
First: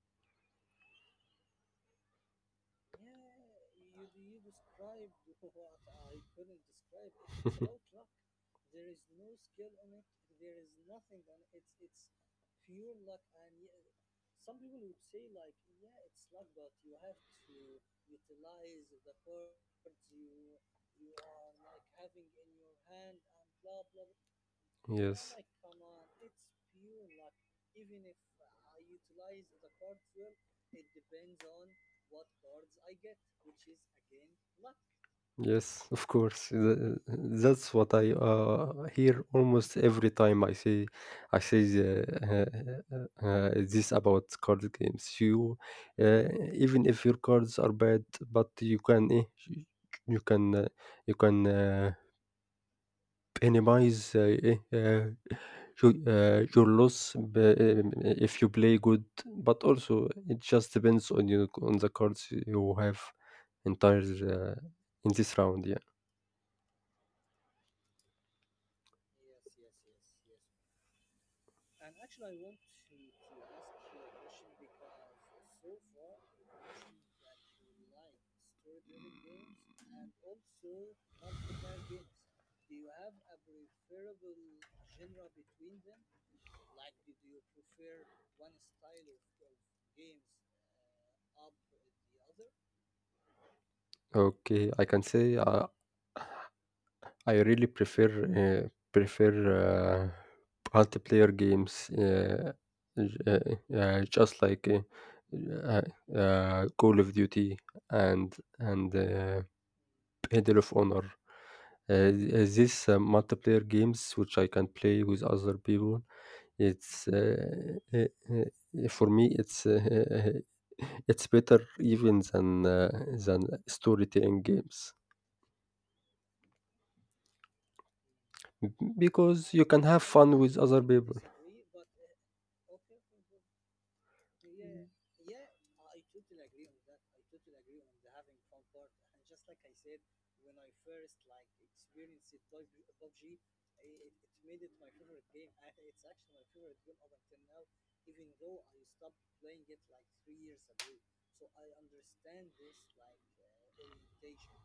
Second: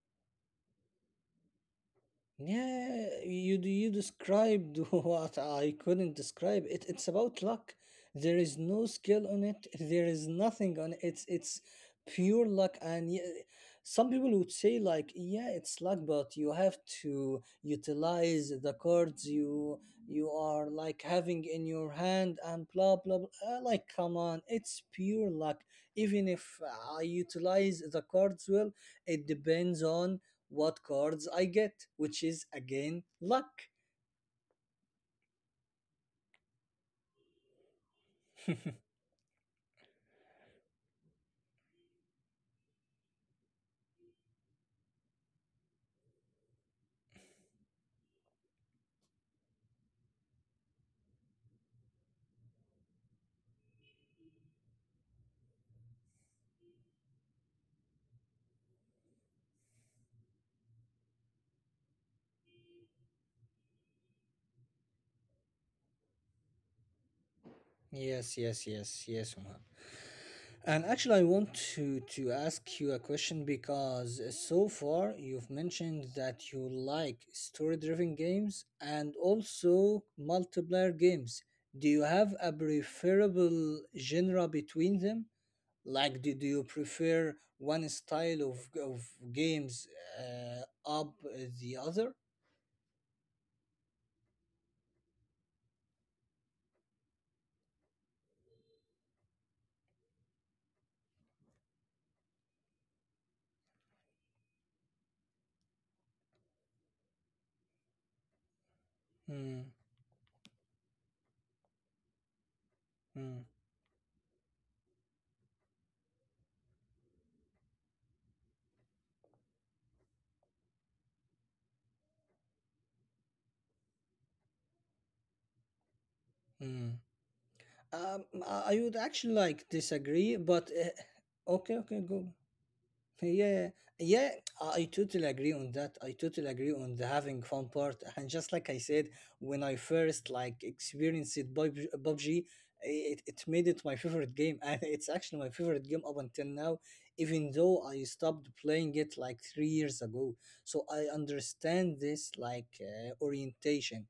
Speaker 2: Yeah, you d- you described what I couldn't describe. It, it's about luck. There is no skill on it. There is nothing on it. It's it's pure luck. And yeah, some people would say like, yeah, it's luck, but you have to utilize the cards you you are like having in your hand and blah blah blah. Uh, Like, come on, it's pure
Speaker 1: Yes.
Speaker 2: luck. Even if I utilize the cards well, it depends on what cards I get, which is again luck.
Speaker 1: Yes, of course. Th- uh, That's what I uh, hear almost every time I say I say the, uh, uh, uh, this about card games. You uh, Even if your cards are bad, but you can eh, you can uh, you can uh, minimize uh, eh, uh, your, uh, your loss b- um, if you play good, but also it just depends on you on the cards you have entire uh, in this round, yeah.
Speaker 2: Yes, yes, yes, yes, Omar. And actually, I want to to ask you a question, because so far you've mentioned that you like story-driven games and also multiplayer games. Do you have a preferable genre between them? Like, do, do you prefer one style of of games uh, up the other?
Speaker 1: Okay, I can say uh, I really prefer uh, prefer uh, multiplayer games, uh, uh, uh, just like uh, uh, uh, Call of Duty and and uh,
Speaker 2: Hmm,
Speaker 1: Medal of Honor. Uh, th- uh, Multiplayer
Speaker 2: hmm,
Speaker 1: games which I can play with other people. It's uh, uh, uh, for me. It's uh, it's better even than uh, than storytelling games,
Speaker 2: hmm. Um, I I would
Speaker 1: because you
Speaker 2: actually
Speaker 1: can have
Speaker 2: like
Speaker 1: fun with
Speaker 2: disagree,
Speaker 1: other
Speaker 2: but
Speaker 1: people.
Speaker 2: uh, okay, okay, go. Yeah, yeah, yeah. Yeah, I I totally agree on that. I totally agree on the having fun part. And just like I said, when I first like experienced it, P U B G P U B G, it, it made it my favorite game, and it's actually my favorite game up until now. Even though I stopped playing it like three years ago, so I understand this like uh, orientation.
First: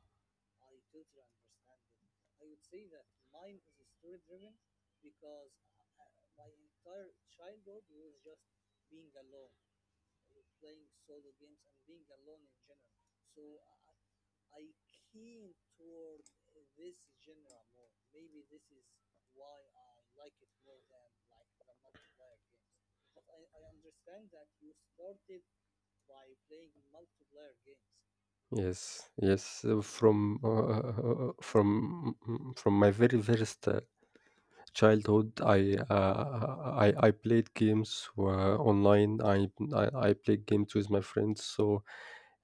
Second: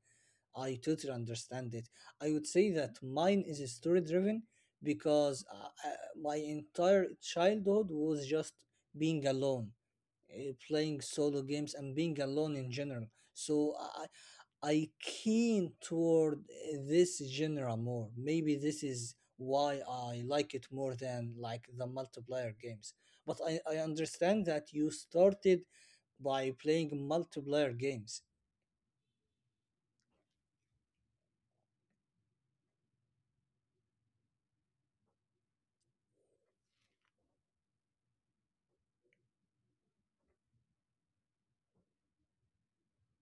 Speaker 2: I totally understand it. I would say that mine is story driven, because uh, uh, my entire childhood was just being alone, uh, playing solo games, and being alone in general. So I, I keen toward uh, this genre more. Maybe this is why I like it more than like the multiplayer games. But I, I understand that you started by playing multiplayer games.
Speaker 1: Yes, yes. uh, From uh, from mm, mm, from my very first uh, childhood, i uh, I i played games uh, online. I, I i played games with my friends. So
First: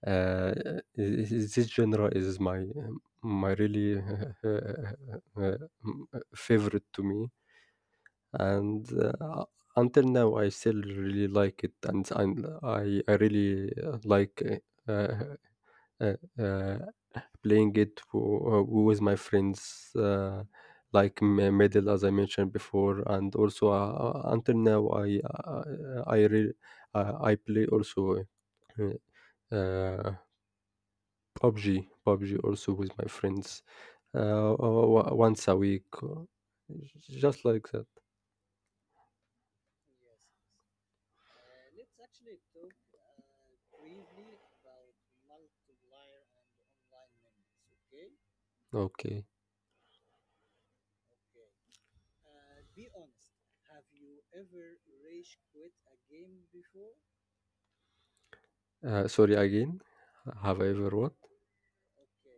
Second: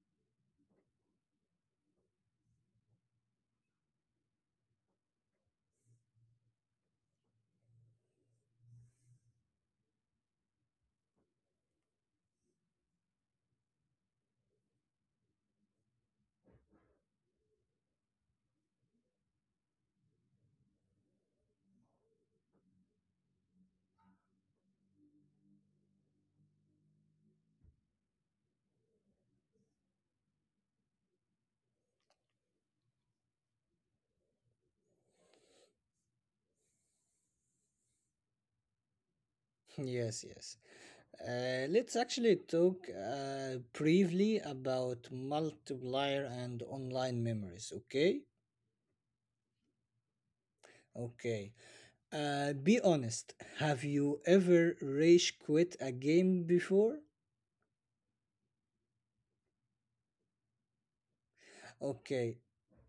Speaker 1: uh, i- i- this genre is my um, my really uh, favorite to me. And uh, until now I still really like it, and, and i i really uh, like uh, uh, uh, playing it for uh, with my friends, uh, like m- middle as I mentioned before, and also uh, uh, until now I uh, I re- uh, I play also uh, uh, P U B G, P U B G also with my friends, uh, o- o- once a week, just like that.
Speaker 2: Yes, yes. Uh, let's actually talk uh, briefly about multiplier and online memories, okay?
Speaker 1: Okay.
Speaker 2: Okay. Uh, be honest, have you ever rage quit a game before?
Speaker 1: Uh, sorry again. Have I ever what?
Speaker 2: Okay.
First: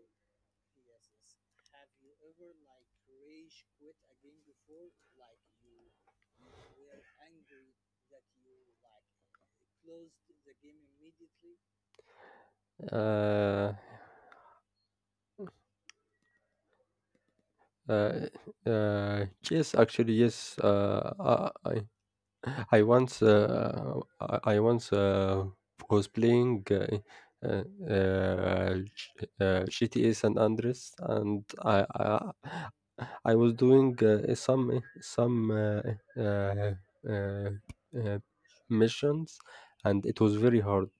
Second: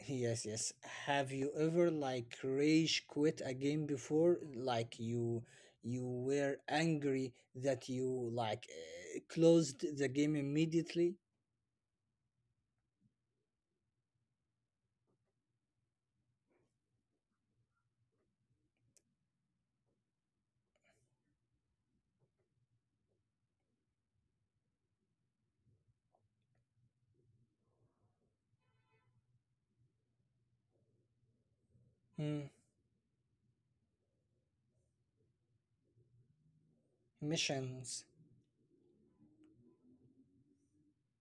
Speaker 2: Yes, yes. Have you ever like rage quit a game before? Like you you were angry that you like uh, closed the game immediately?
Speaker 1: Uh, uh, uh, yes, actually, yes. Uh, I, I I once uh, I I once uh, was playing uh, eh, uh, uh, G- uh, G T A San Andreas, and I I,
Speaker 2: Hmm.
Speaker 1: I was doing uh, eh, some eh, some uh, eh, uh, uh,
Speaker 2: Missions.
Speaker 1: uh, missions, and it was very hard,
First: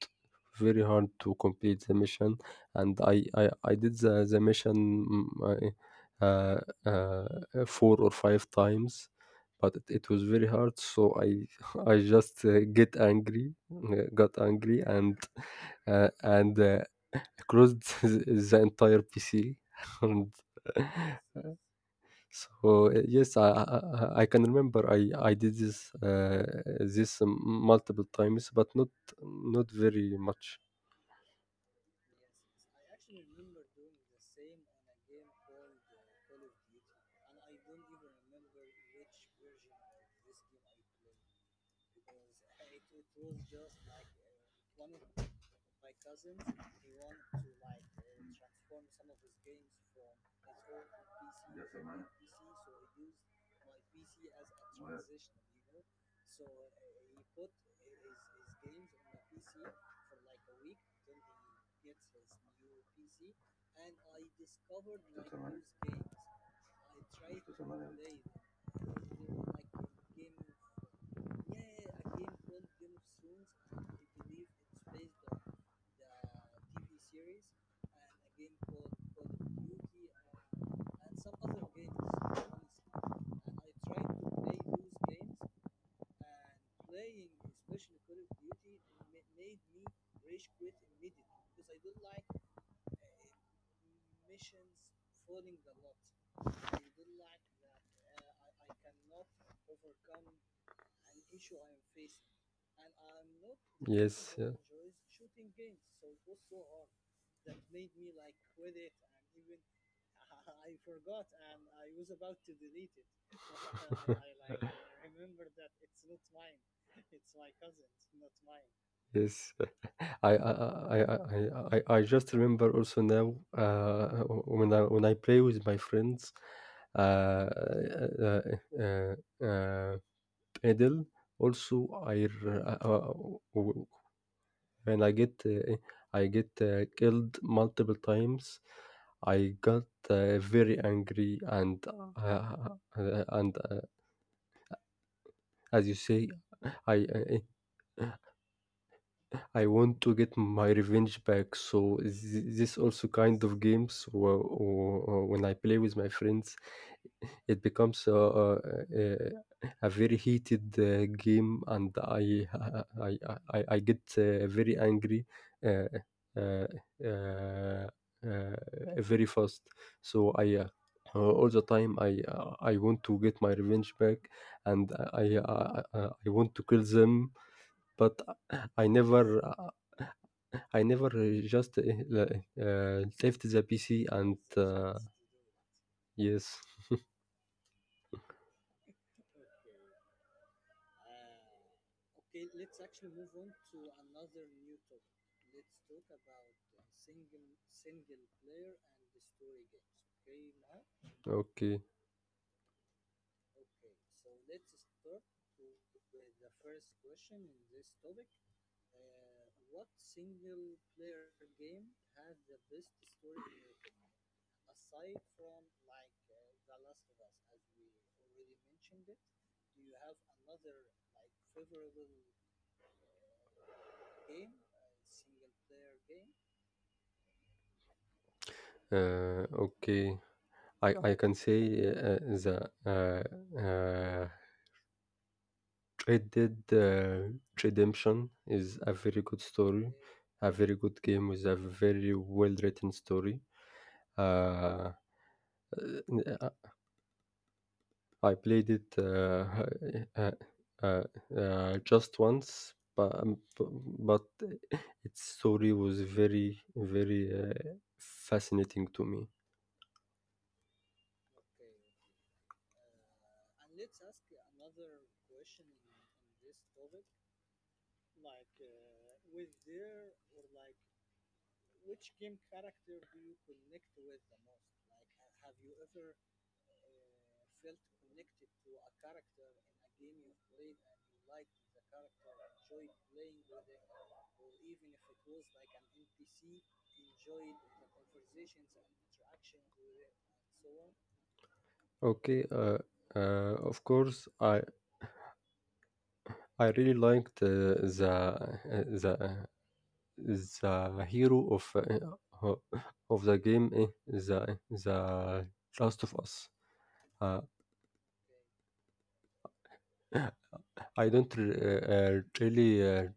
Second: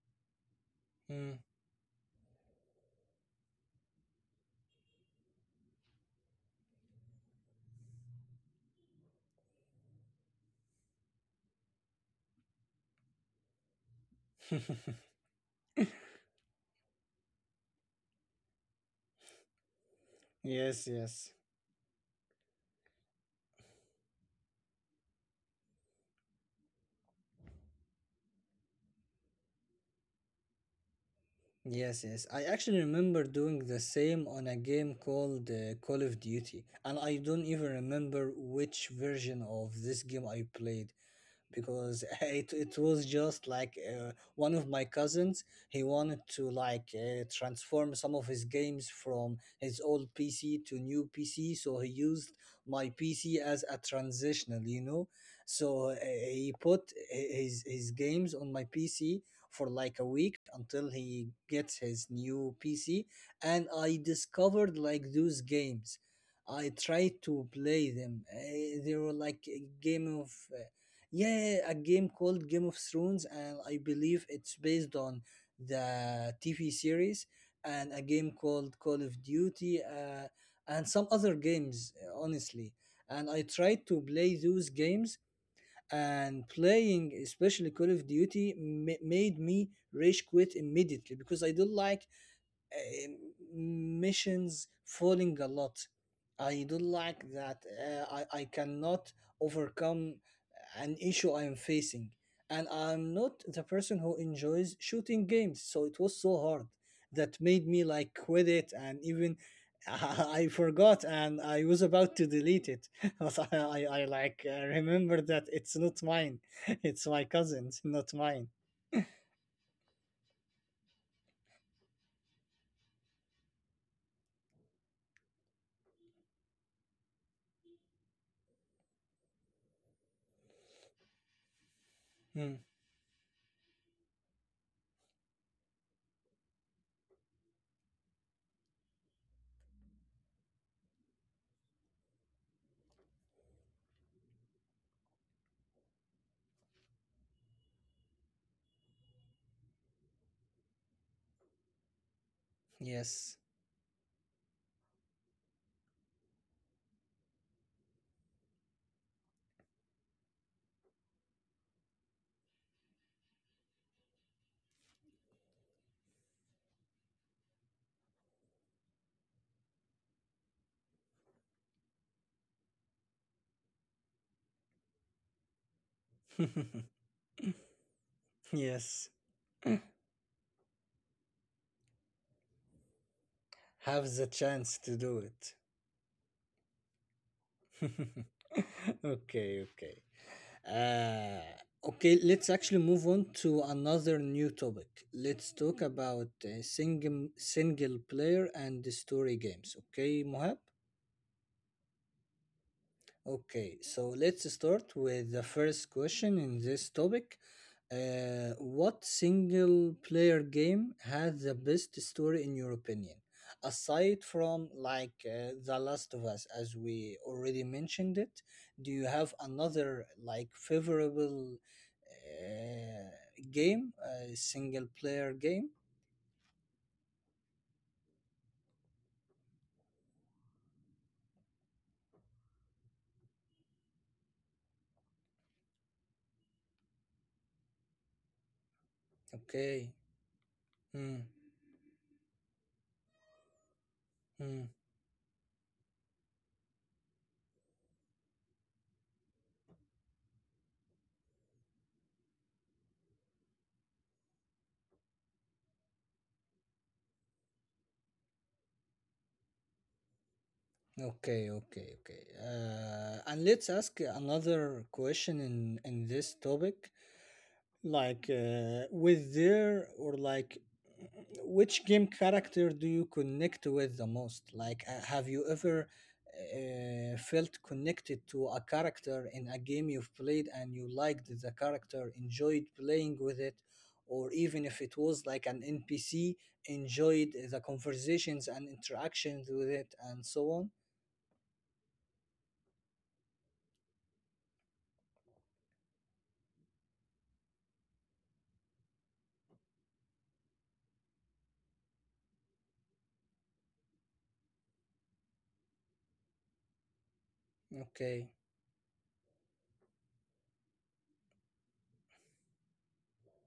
Speaker 1: very hard
Speaker 2: Hmm.
Speaker 1: to complete the mission. And I I, I did the the mission mm, uh, uh, uh, four or five times, but it, it was very hard, so I I just uh, get angry uh, got angry and uh, and uh, closed the entire PC. and
Speaker 2: Yes, yes.
Speaker 1: So uh, yes, i i, I I can remember i i did this uh, this um, multiple times, but not not very much.
Speaker 2: Yes, yes. I actually remember doing the same on a game called uh, Call of Duty, and I don't even remember which version of this game I played, because it, it was just like uh, one of my cousins, he wanted to like uh, transform some of his games from his old pc to new pc, so he used my pc as a transitional, you know, so uh, he put hi- his his games on my pc for like a week until he gets his new pc. And I discovered like those games, I tried to play them. Eh, they were like a game of eh, yeah, a game called Game of Thrones, and I believe it's based on the T V series, and a game called Call of Duty, uh, and some other games, uh, honestly. And I tried to play those games, and playing, especially Call of Duty, ma- made me rage quit immediately, because I don't like uh, missions falling a lot. I don't like that. Uh, I, I cannot overcome an issue I am facing. And I'm not the person who
Speaker 1: Yes
Speaker 2: enjoys
Speaker 1: yeah.
Speaker 2: shooting games. So it was so hard that made me like quit it. And even I forgot and I was about to delete it. But I, I, I like uh, remember that it's not mine. It's my cousin's, not mine.
Speaker 1: Yes, I I I I I I I just remember also now uh, when I when I play with my friends, uh, uh, uh, uh, pedal. Also,
Speaker 2: Hmm.
Speaker 1: I r- uh, uh, w- when I get uh, I get uh, killed multiple times, I got uh, very angry and uh, uh, uh, and uh, as you say, I I want to get my revenge back. So th- this
Speaker 2: Yes.
Speaker 1: also kind of games, wh- wh- uh, when I play with my friends, it becomes a, a, a a very heated uh, game, and I I I, I I get uh, very angry. Uh, uh, uh, uh, Very fast, so I uh, uh, all the time i uh, I want to get my revenge back, and i i, I, uh, I want to kill them, but
Speaker 2: Yes.
Speaker 1: I never I never uh, just uh, uh, left the
Speaker 2: Have the
Speaker 1: P C and
Speaker 2: chance to do
Speaker 1: uh,
Speaker 2: it.
Speaker 1: yes.
Speaker 2: Okay, okay. Uh, okay, let's actually move on to another new topic. Let's talk about uh, single, single player and the story games. Okay, Mohab?
Speaker 1: okay,
Speaker 2: Okay, so let's start with the first question in this topic. Uh, what single player game has the best story in your opinion? Aside from like uh, The Last of Us, as we already mentioned it, do you have another like favorable uh, game, uh, single player game?
Speaker 1: uh, okay. I, I can say uh, the uh, uh, Red Dead uh, Redemption is a very good
Speaker 2: Okay.
Speaker 1: story, a very good
Speaker 2: Hmm.
Speaker 1: game with a very well written story.
Speaker 2: Mm.
Speaker 1: Uh, I played it uh, uh, uh, uh, just once, but, um, b- but its story was very, very uh, fascinating to me.
Speaker 2: Okay, okay, okay. Uh, and let's ask another question in in this topic. Like, uh, with there or like, which game character do you connect with the most? Like, uh, have you ever uh, felt connected to a character in a game you've played, and you liked the character, enjoyed playing with it, or even if it was like an N P C, enjoyed the conversations and interactions with it, and so on?
Speaker 1: Okay, uh, uh, of course, I I really liked uh, the uh, the the hero of uh, of the game, eh, the the Last of Us. Uh,
Speaker 2: Okay,
Speaker 1: I don't r- uh, uh, really uh,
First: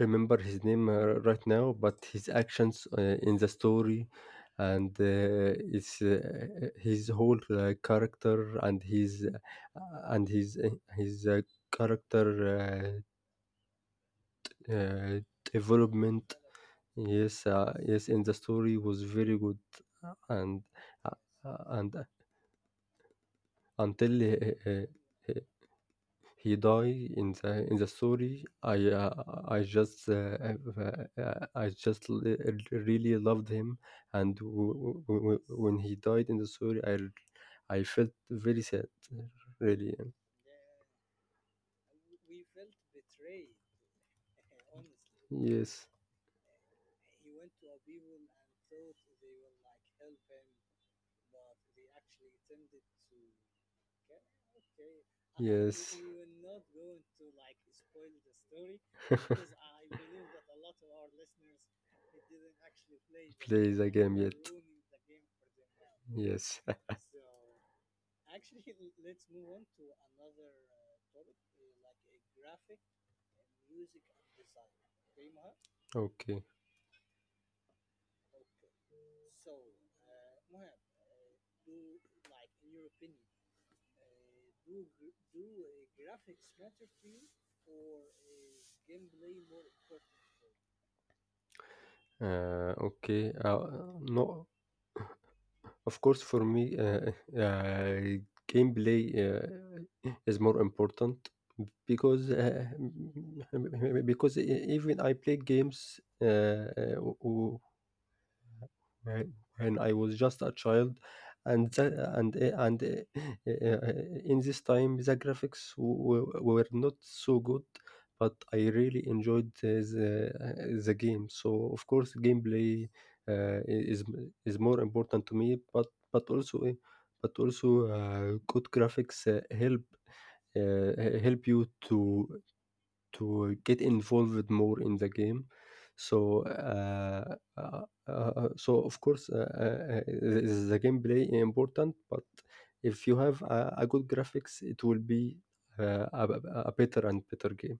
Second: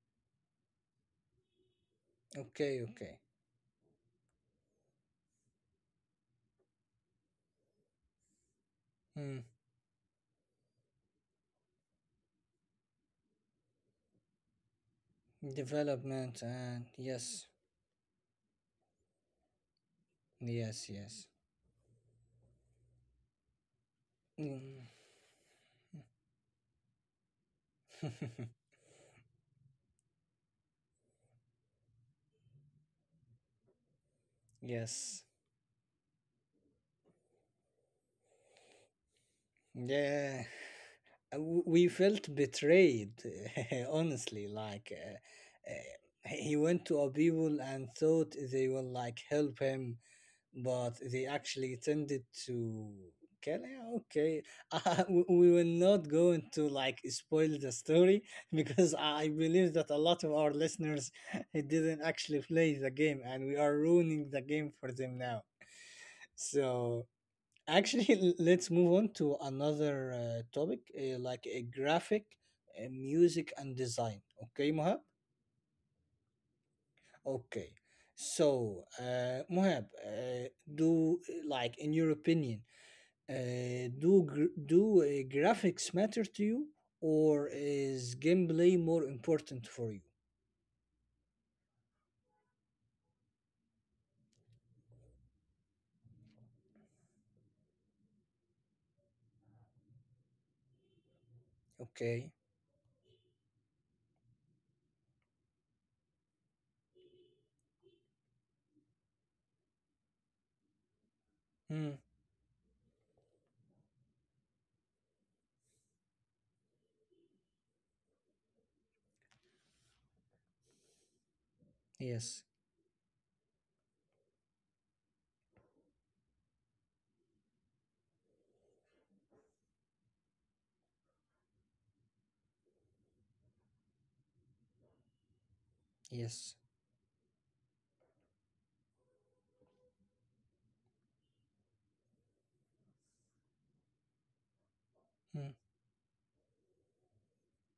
Speaker 1: remember his name uh, right now, but his
Speaker 2: okay,
Speaker 1: actions uh,
Speaker 2: okay.
Speaker 1: in the story and uh, it's uh, his whole uh, character and his
Speaker 2: Mm.
Speaker 1: uh, and his uh, his uh, character uh, uh, development.
Speaker 2: Development and
Speaker 1: Yes,
Speaker 2: yes,
Speaker 1: uh, yes, in the story was very good, uh, and
Speaker 2: yes,
Speaker 1: uh,
Speaker 2: yes.
Speaker 1: uh, and until uh, uh,
Speaker 2: Mm.
Speaker 1: he died in the in the story. I uh, I just uh, uh, uh, I just li- really loved him, and w- w-
Speaker 2: Yes.
Speaker 1: w- when he died in the story, I I felt very sad, really.
Speaker 2: Yeah, Uh, w- we felt betrayed, honestly. Like, uh,
Speaker 1: Yes,
Speaker 2: uh, he went to Abibul and thought they will like help him, but they actually tended to kill him. Okay, uh, we we will
Speaker 1: yes.
Speaker 2: not go into like spoil the story because I believe that a lot of our listeners didn't actually play the game, and we are
Speaker 1: Plays a game
Speaker 2: ruining
Speaker 1: yet.
Speaker 2: the game for them now.
Speaker 1: Yes.
Speaker 2: So actually, l- let's move on to another uh, topic, uh, like a graphic, uh, music, and design. Okay, Mohab.
Speaker 1: Okay.
Speaker 2: Okay. So, uh, Mohab, uh, do like in your opinion, Uh, do gr- do uh, graphics matter to you, or is gameplay more important for you?
Speaker 1: Uh, okay. Uh, no, of course, for me, uh, uh, gameplay uh, is more important, because
Speaker 2: Okay.
Speaker 1: uh, because e- even I play games, uh, uh, right, when I was just a child, and
Speaker 2: Hmm.
Speaker 1: the, and uh, and uh, uh, in this time the graphics w- w- were not so good, but I really enjoyed the the, the game. So of course,
Speaker 2: Yes.
Speaker 1: gameplay uh, is is more important to me, but but also uh, but also uh, good graphics uh, help uh, help you to to get involved more in the game. So
Speaker 2: Yes.
Speaker 1: uh, uh, so of course, uh, uh, uh, the gameplay is important, but if you have a, a good graphics, it will be
Speaker 2: Hmm.
Speaker 1: uh, a a better and better game.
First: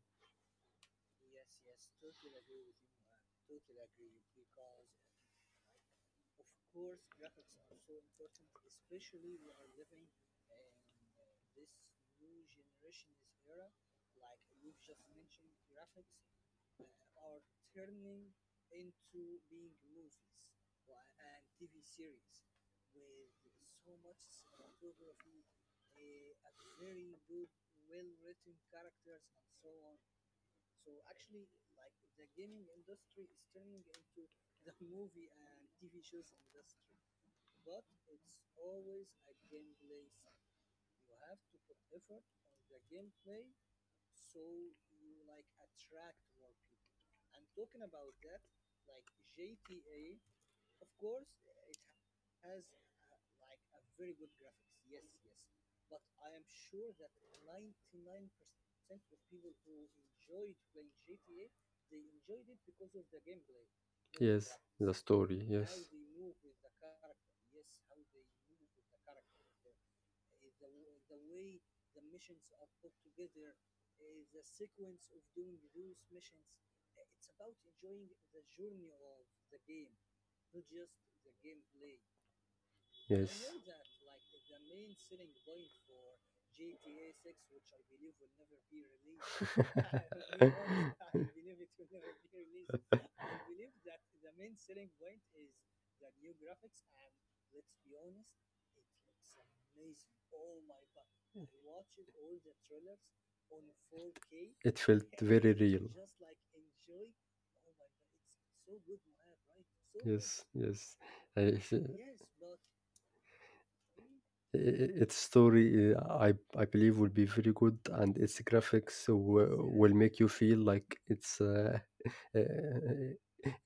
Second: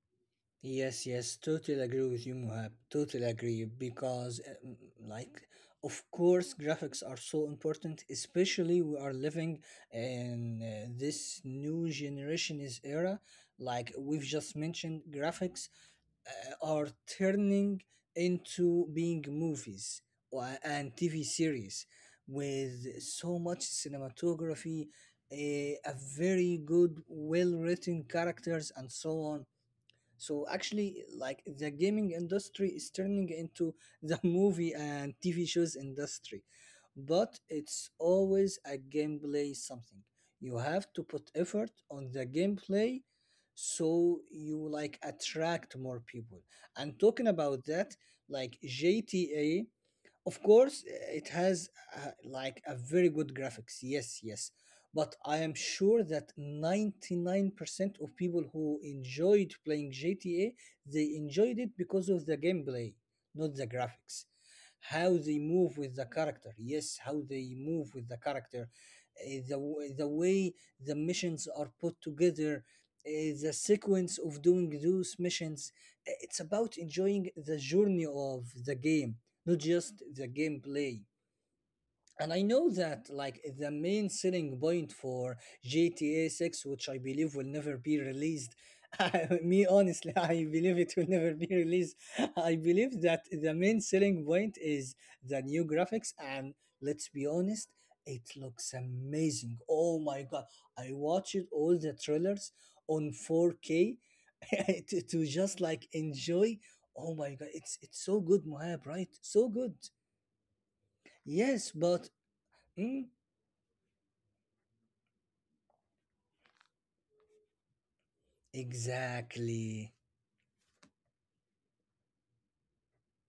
Speaker 2: Yes. Yes. Totally agree with you, Muhab. Totally agree because, uh, mm, like, of course, graphics are so important. Especially we are living in uh, this new generation is era. Like we've just mentioned, graphics uh, are turning into being movies wa- and T V series with so much cinematography, a, a very good, well written characters, and so on. So actually, like the gaming industry is turning into the movie and T V shows industry, but it's always a gameplay something. You have to put effort on the gameplay so you like attract more people. And talking about that, like G T A of course, uh, it has uh, like a very good graphics. Yes, yes. But I am sure that ninety-nine percent of people who enjoyed playing G T A, they enjoyed it because of the gameplay, not the
Speaker 1: Yes,
Speaker 2: graphics.
Speaker 1: the story.
Speaker 2: How
Speaker 1: Yes,
Speaker 2: they move with the character. Yes, how they move with the character. Uh, the, w- the way the missions are put together, uh, the sequence of doing those missions. Uh, It's about enjoying the journey of the game, not just the gameplay. And I know that
Speaker 1: yes.
Speaker 2: like the main selling point for G T A six, which I believe will never be released. Me honestly, I believe it will never be released. I believe that the main selling point is the new graphics, and let's be honest, it looks amazing. Oh my god. I watched all the trailers on four K
Speaker 1: It
Speaker 2: to,
Speaker 1: felt
Speaker 2: to
Speaker 1: very
Speaker 2: just
Speaker 1: real.
Speaker 2: like enjoy. Oh my god, it's it's so good, Mohab, right? So good.
Speaker 1: Yes, yes. I-
Speaker 2: Yes,
Speaker 1: Yes,
Speaker 2: but mm,
Speaker 1: i- its story, uh, I I believe, will be very good, and its graphics will, will
Speaker 2: exactly.
Speaker 1: make you feel like it's uh, uh,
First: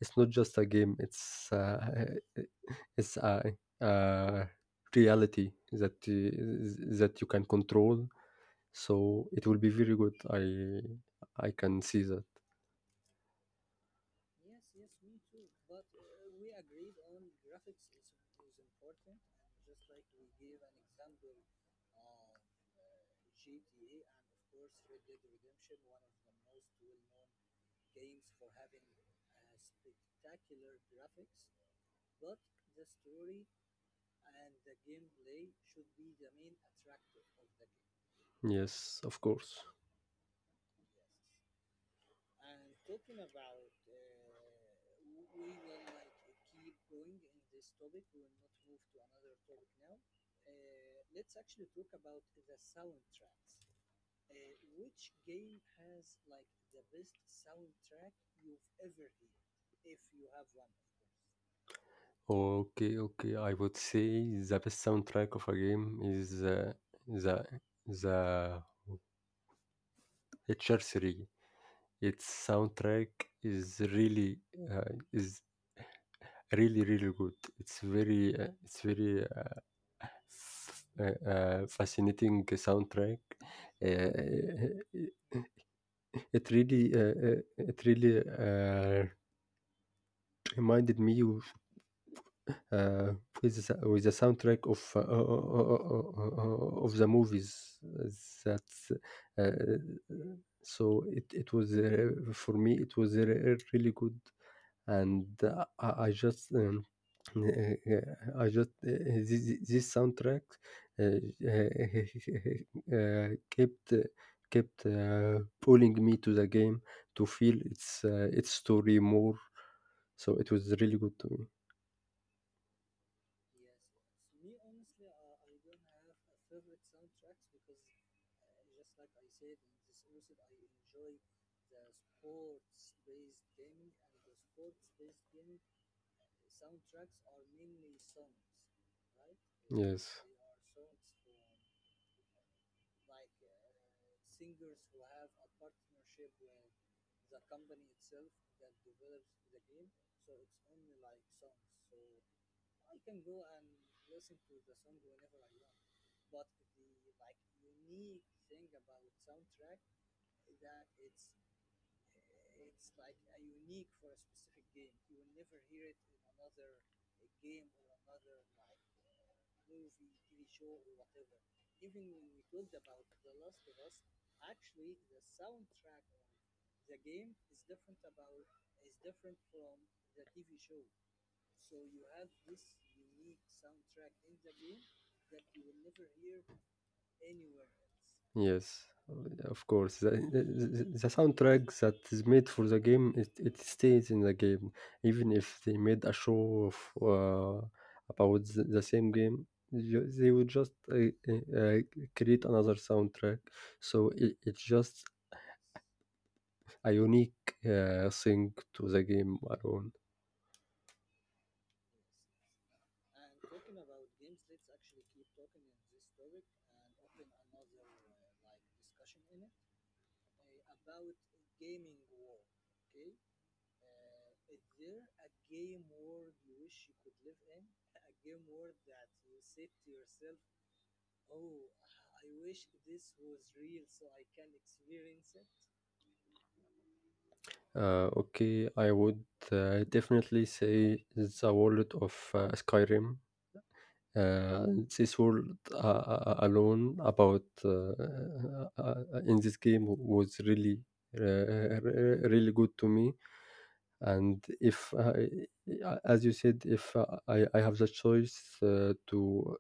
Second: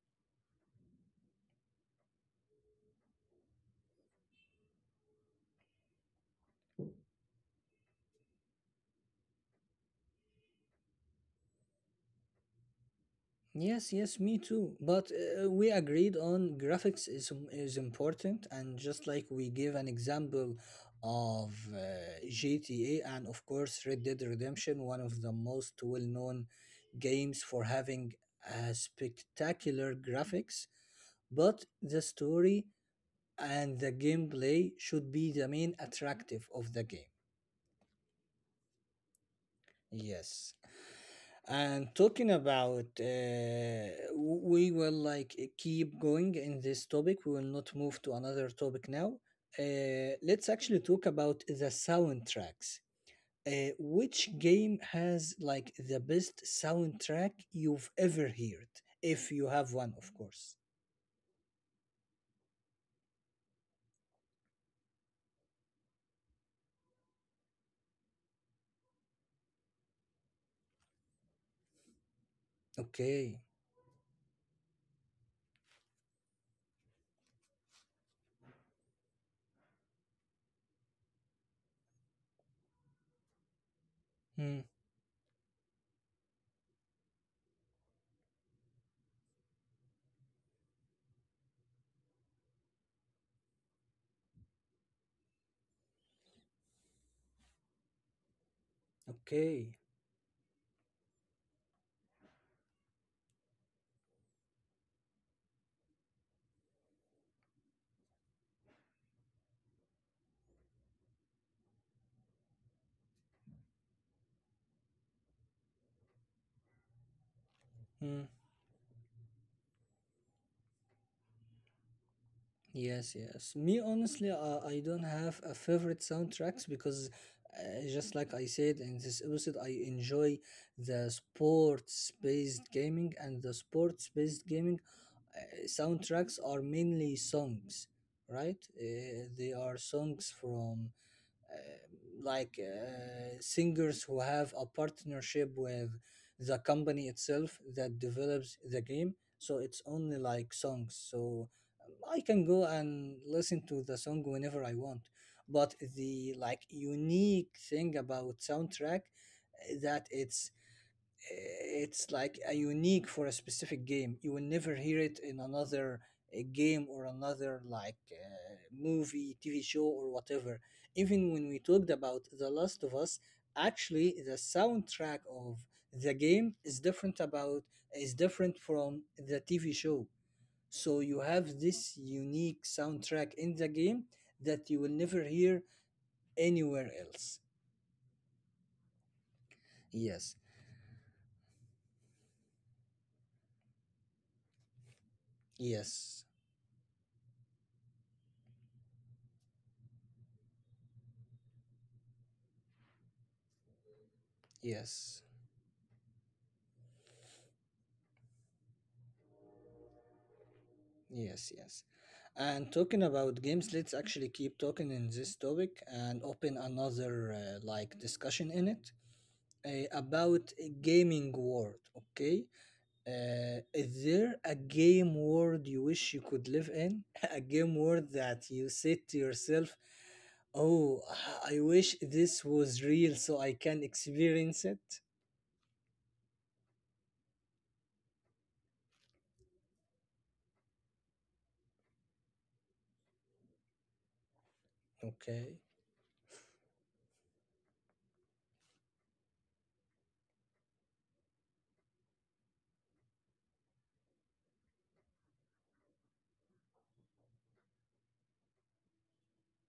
Speaker 1: it's not just a game. It's uh, it's a, a reality that uh, that you can control, so it will be very good. I I can see that.
Speaker 2: Yes, yes, me too. But uh, we agreed on graphics is im- is important, and just like we gave an example of uh, G T A and of course Red Dead Redemption, one of the most well-known games for having a spectacular graphics, but the story and the gameplay should be the main attractive of the game.
Speaker 1: Yes, of course.
Speaker 2: Yes. And talking about, uh, we will like keep going in this topic. We will not move to another topic now. Uh, let's actually talk about the soundtracks. Uh, which game has like the best soundtrack you've ever heard? If you have one, of course.
Speaker 1: Okay, okay. I would say the best soundtrack of a game is uh, the the H R three. Its soundtrack
Speaker 2: Okay.
Speaker 1: is really uh, is really really good. It's very uh, it's very uh, f- uh, uh, fascinating soundtrack. Uh,
Speaker 2: Hmm.
Speaker 1: it really uh, uh, it really uh, reminded me of uh, with the, with the soundtrack of uh, uh, of the movies, that's uh,
Speaker 2: Okay.
Speaker 1: so it, it was uh, for me it was uh, really good. And uh, I I just um, I just uh, this, this soundtrack uh, uh, kept kept uh, pulling me to the game to feel its uh, its
Speaker 2: Hmm.
Speaker 1: story more, so it was really good to me.
Speaker 2: Yes, yes. Me, honestly, uh, I don't have a favorite soundtracks because, uh, just like I said in this episode, I enjoy the sports-based gaming, and the sports-based gaming uh, soundtracks are mainly songs, right? Uh, they are
Speaker 1: Yes.
Speaker 2: songs from like uh, singers who have a partnership with the company itself that develops the game, so it's only like songs. So um, I can go and listen to the song whenever I want, but the like unique thing about soundtrack uh, that it's it's like a unique for a specific game. You will never hear it in another uh, game or another like uh, movie, TV show, or whatever. Even when we talked about The Last of Us, actually the soundtrack of the game is different about is different from the TV show. So you have this unique soundtrack in the game that you will never hear anywhere else.
Speaker 1: Yes, of course. The,
Speaker 2: Yes,
Speaker 1: the, the soundtrack that is made for the game, it, it stays in the game. Even if they made a
Speaker 2: yes,
Speaker 1: show of uh, about the, the same game, ju- they would just uh, uh, uh, create another soundtrack. So it, it's just
Speaker 2: yes.
Speaker 1: a unique uh, thing to the game alone.
Speaker 2: Yes, yes. And talking about games, let's actually keep talking in this topic and open another uh, like discussion in it uh, about a gaming world. Okay, uh, is there a game world you wish you could live in? A game world that you said to yourself, "Oh, I wish this was real so I can experience it."
Speaker 1: Uh, okay, I would uh, definitely say the world of uh, Skyrim. uh, this world
Speaker 2: Okay.
Speaker 1: uh, uh, alone about uh, uh, uh, in this game was really uh, really good to me. And if I, as you said, if uh, I, I have the choice uh, to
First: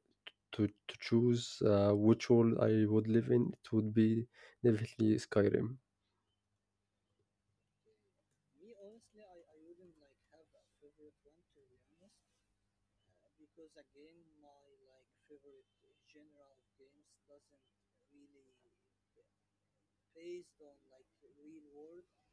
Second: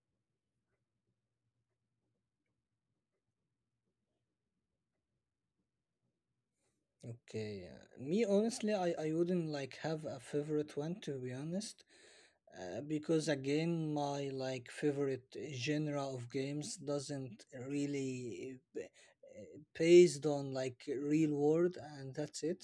Speaker 1: to, to choose uh, which world I would live in, it would be definitely Skyrim.
Speaker 2: Okay, yeah. Me honestly, I, I wouldn't like have a favorite one to be honest. Uh, because again, my like favorite genre of games doesn't really uh, b- uh, based on like real world, and that's it.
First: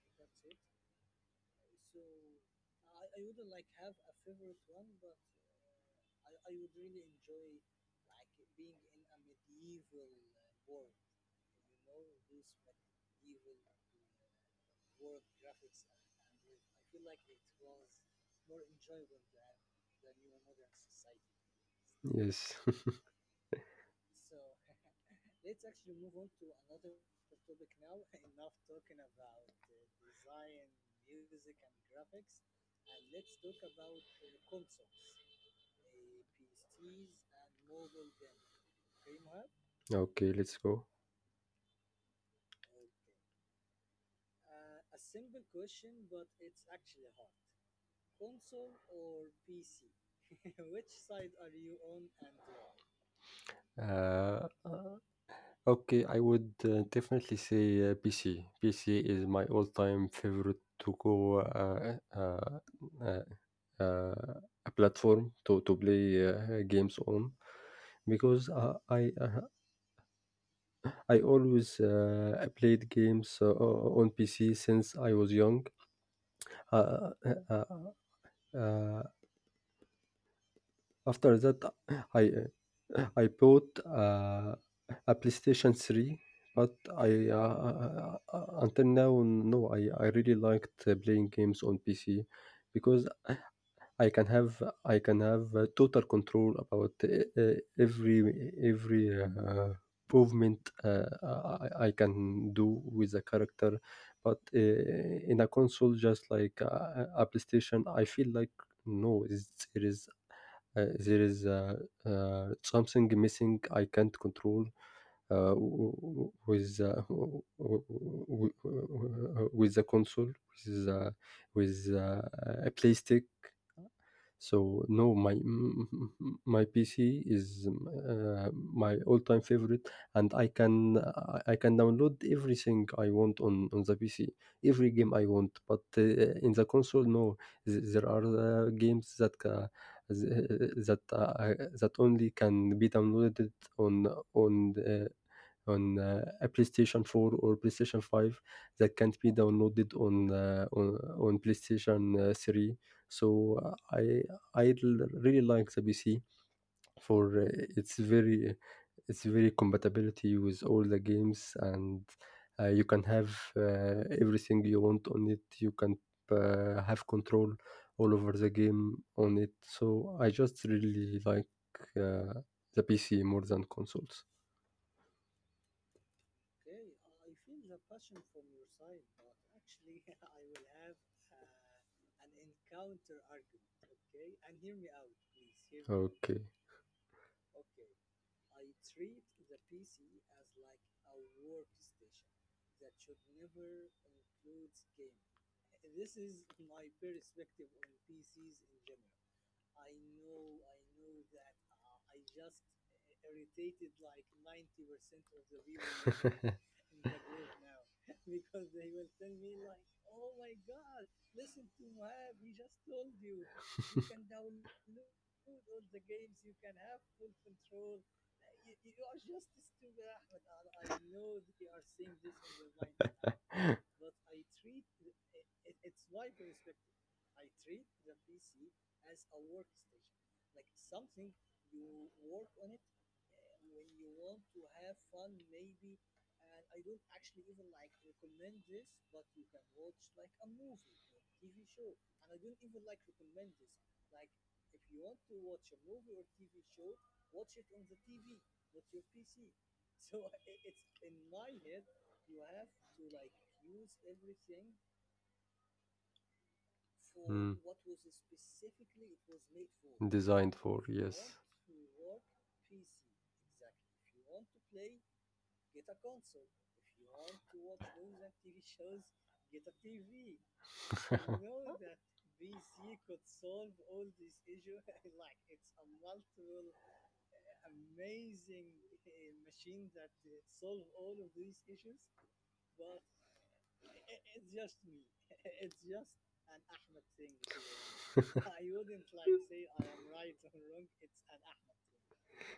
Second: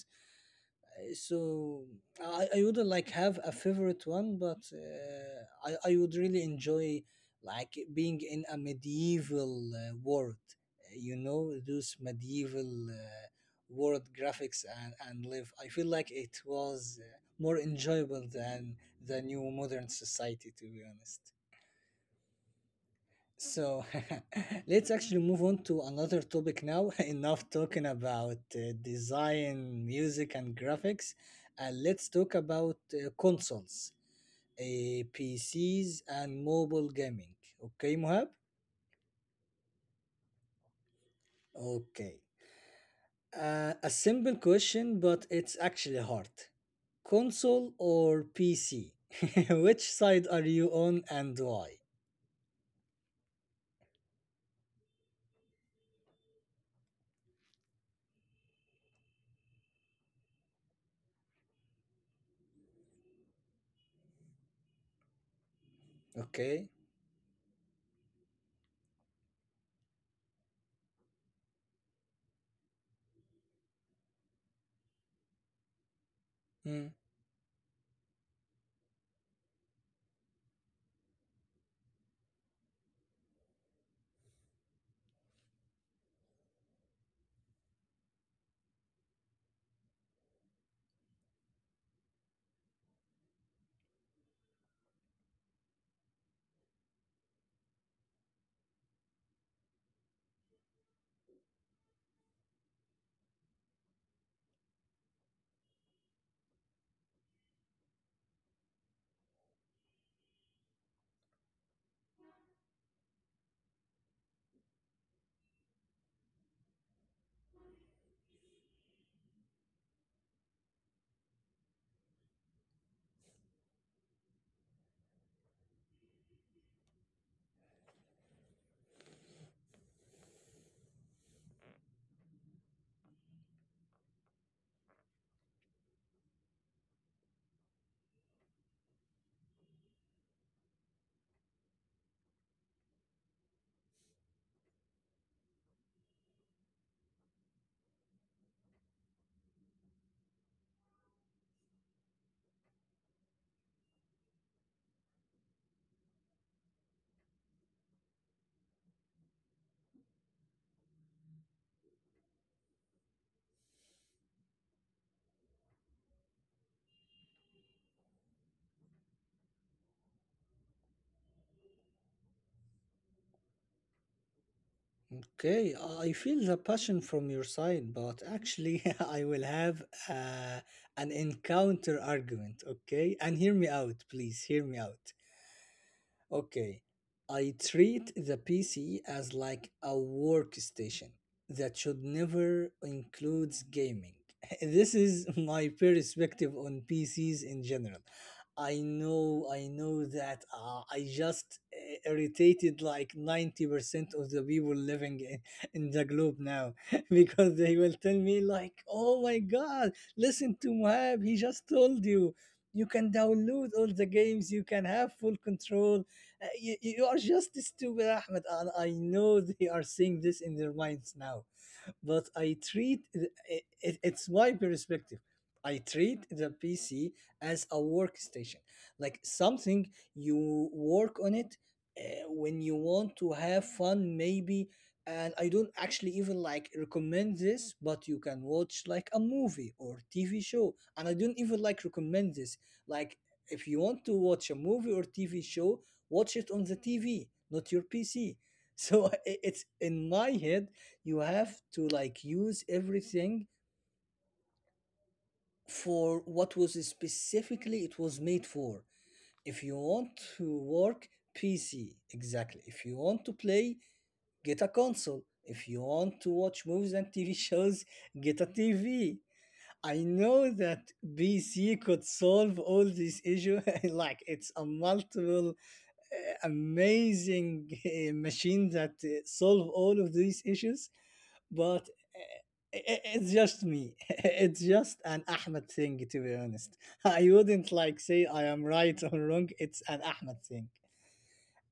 Speaker 2: So I, I wouldn't like have a favorite one, but uh, I, I would really enjoy like being in a medieval uh, world. Uh, You know, those medieval uh, world graphics and, and live. I feel like it was uh, more enjoyable than the new modern society, to be honest.
Speaker 1: Yes.
Speaker 2: So let's actually move on to another topic now. Enough talking about uh, design, music, and graphics. And let's talk about uh, consoles, uh, P Cs, and mobile gaming. Okay, Mohab?
Speaker 1: okay, let's go.
Speaker 2: Okay. Uh, a simple question, but it's actually hard. Console or P C? Which side are you on and why?
Speaker 1: uh, uh, Okay, I would uh, definitely say uh, P C. P C is my all-time favorite to go, uh, uh, uh, uh, a platform to to play uh, games
Speaker 2: Okay.
Speaker 1: on, because uh, I uh, I always uh, played games uh, on P C since I was young. Uh,
Speaker 2: Hmm.
Speaker 1: uh, uh, uh, After that, I uh, I bought uh, a PlayStation three, but I uh, uh, uh, until now no, I I really liked uh, playing games on P C because I can have I can have uh, total control about e- e- every every uh, movement uh, I, I can do with the character, but uh, in a console, just like uh, a PlayStation, I feel like no, it's, there is uh, there is uh, uh, something missing I can't control uh, w- w- with uh, w- w- w- w- with the console with uh, with uh, a PlayStation. So no, my m- m- m- my P C is um, uh, my all-time favorite, and I can I I can download everything I want on on the P C, every game I want. But uh, in the console, no, Th- there are uh, games that ca- th- that uh, I- that only can be downloaded on on uh, on uh, a PlayStation four or PlayStation five that can't be downloaded on uh, on, on PlayStation uh, three. So uh, I I l- really like the P C for uh, its very its very compatibility with all the games, and uh, you can have uh, everything you want on it. You can uh, have control all over the game on it. So I just really like uh, the P C more than consoles.
Speaker 2: Okay, I feel the passion from your side, but actually, I will have uh, an encounter argument, okay? And hear me out, please, hear me out.
Speaker 1: Okay.
Speaker 2: Okay, I treat the P C as like a workstation that should never includes gaming. This is my perspective on P Cs in general. I know, I know that uh, I just uh, irritated like ninety percent of the people living in, in the globe now because they will tell me like, oh my God, listen to Mohab, he just told you you can download all the games, you can have full control. Uh, You, you are just stupid, Ahmed. And I know they are saying this in their minds now, but I treat it, it, it's my perspective. I treat the P C as a workstation, like something you work on it uh, when you want to have fun, maybe. And I don't actually even like recommend this, but you can watch like a movie or T V show. And I don't even like recommend this. Like if you want to watch a movie or T V show, watch it on the T V, not your P C. So i- it's in my head, you have to like use everything for what was specifically it was made for. If you want
Speaker 1: for,
Speaker 2: to work, PC. Exactly. If you want to play, get a console. If you want to watch movies and TV shows, get a TV. I know that PC could solve all these issues like it's a multiple uh, amazing uh, machine that uh, solve all of these issues, but i- it's just me. It's just an Ahmed thing, to be honest. I wouldn't like say I am right or wrong. It's an Ahmed thing.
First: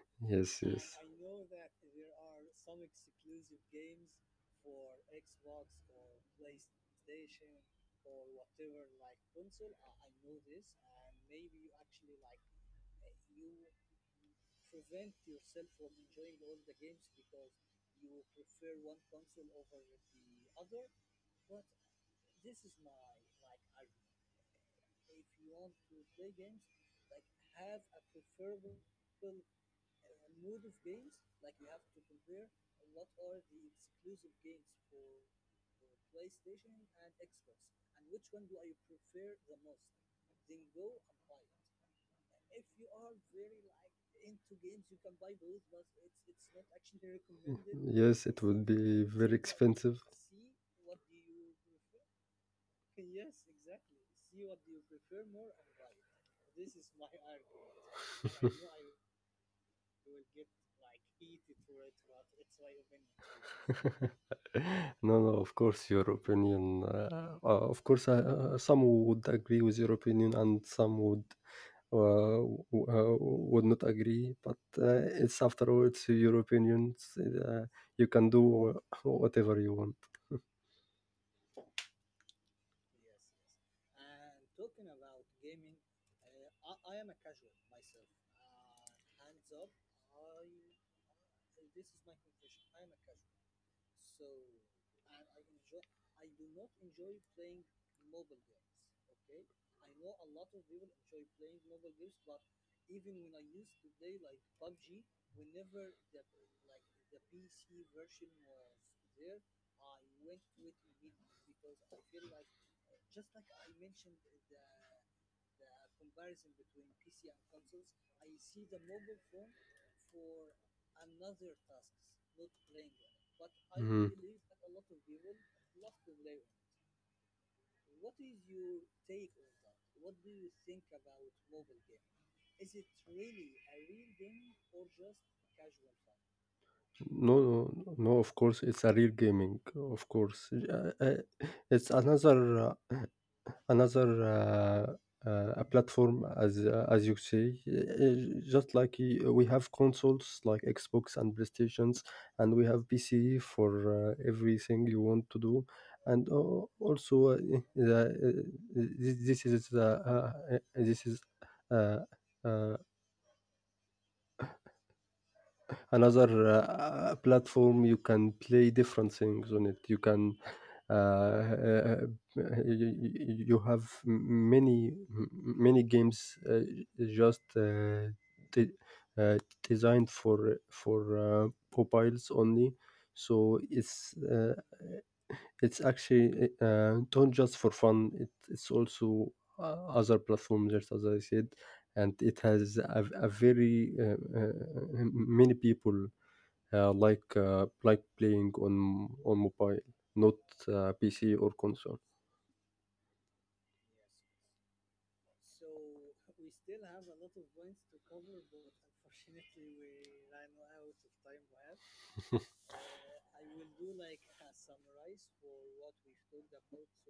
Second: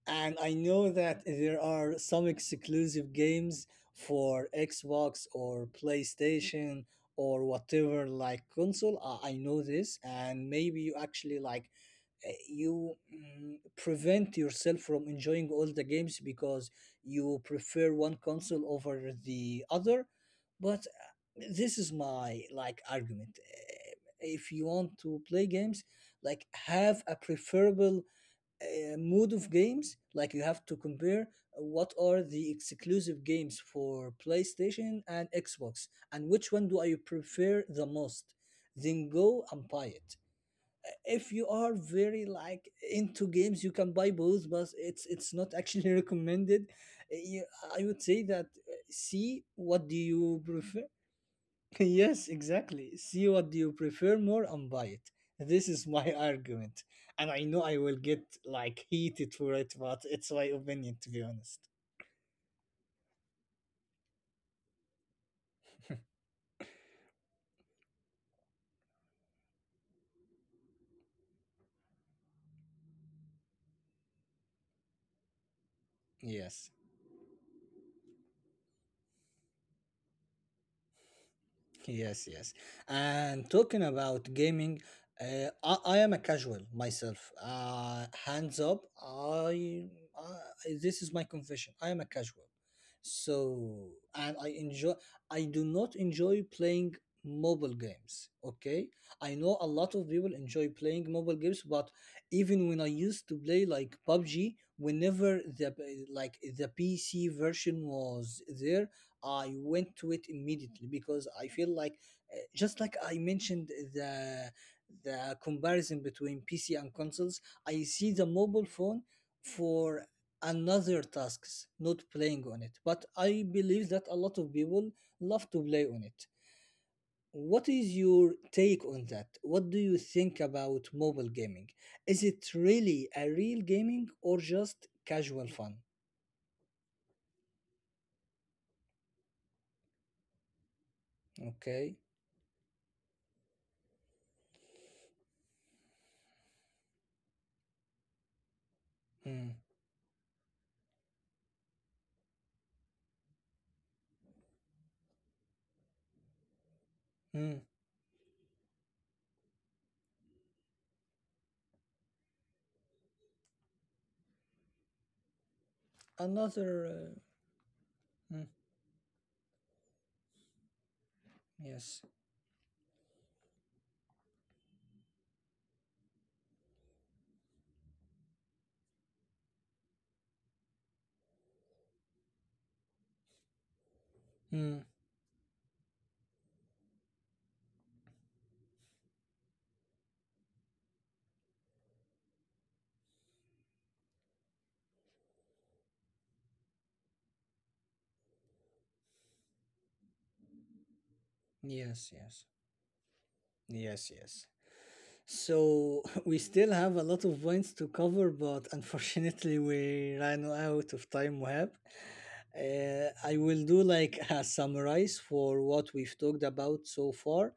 Speaker 2: And I
Speaker 1: yes,
Speaker 2: know that there are some exclusive games for Xbox or PlayStation or whatever like console. I I know this, and maybe you actually like uh, you mm, prevent yourself from enjoying all the games because you prefer one console over the other, but uh, this is my like argument. Uh, if you want to play games, like, have a preferable uh, mood of games, like, you have to compare what are the exclusive games for PlayStation and Xbox, and which one do I prefer the most, then go and buy it. If you are very like into games, you can buy both, but it's it's not actually recommended. Eh, you, I would say that uh, see what do you prefer. Yes, exactly, see what do you prefer more and buy it. This is my argument, and I know I will get like heated for it, but it's my opinion to be honest.
Speaker 1: P C. No, no, of course, your opinion. Uh, uh, of course, uh, uh, some would agree with your opinion and some would, wow, uh, would not agree, but uh, it's, after all, it's Europe.
Speaker 2: Yes.
Speaker 1: Uh, you can do wha- whatever you want.
Speaker 2: Yes, yes. And talking about gaming, uh, I, I am a casual myself. Uh, hands up, I, I, this is my confession. I am a casual. So, and I enjoy, I do not enjoy playing mobile games. Okay. I know a lot of people enjoy playing mobile games, but even when I used to play like P U B G, whenever the like the P C version was there, I went to it immediately because I feel like uh, just like I mentioned the the comparison between P C and consoles, I see the mobile phone for another tasks, not playing on it. But I believe that
Speaker 1: Mhm.
Speaker 2: a lot of people love to play on it. What is your take on that? What do you think about mobile gaming? Is it really a real gaming or just casual fun?
Speaker 1: No, no, no. Of course, it's a real gaming. Of course. Uh, uh,
Speaker 2: Okay.
Speaker 1: it's another. Uh, another uh, uh, a platform, as uh, as you say. Uh, just like y-
Speaker 2: Hmm.
Speaker 1: we have consoles like Xbox and PlayStations, and we have PC for uh, everything you want to do, and al- also
Speaker 2: Hmm.
Speaker 1: uh, eh, the, uh, this, this is uh, uh, this is uh, uh, another
Speaker 2: Another. Uh,
Speaker 1: uh, platform you
Speaker 2: hmm.
Speaker 1: can play different things on. It you can uh,
Speaker 2: Yes.
Speaker 1: uh, you, you have m- many m- many games uh, just uh, de- uh, designed for for uh, mobiles only, so it's
Speaker 2: Mm.
Speaker 1: uh, it's actually uh, not just for fun, it, it's also uh, other platforms, just as I said. And it has a, a very uh, uh, many people uh, like uh, like playing on on mobile, not uh, P C or
Speaker 2: Yes.
Speaker 1: console.
Speaker 2: Yes. Yes. Yes. So we still have a lot of points to cover, but unfortunately we ran out of time, Wahab. Uh, I will do like a summarize for what we've talked about so far.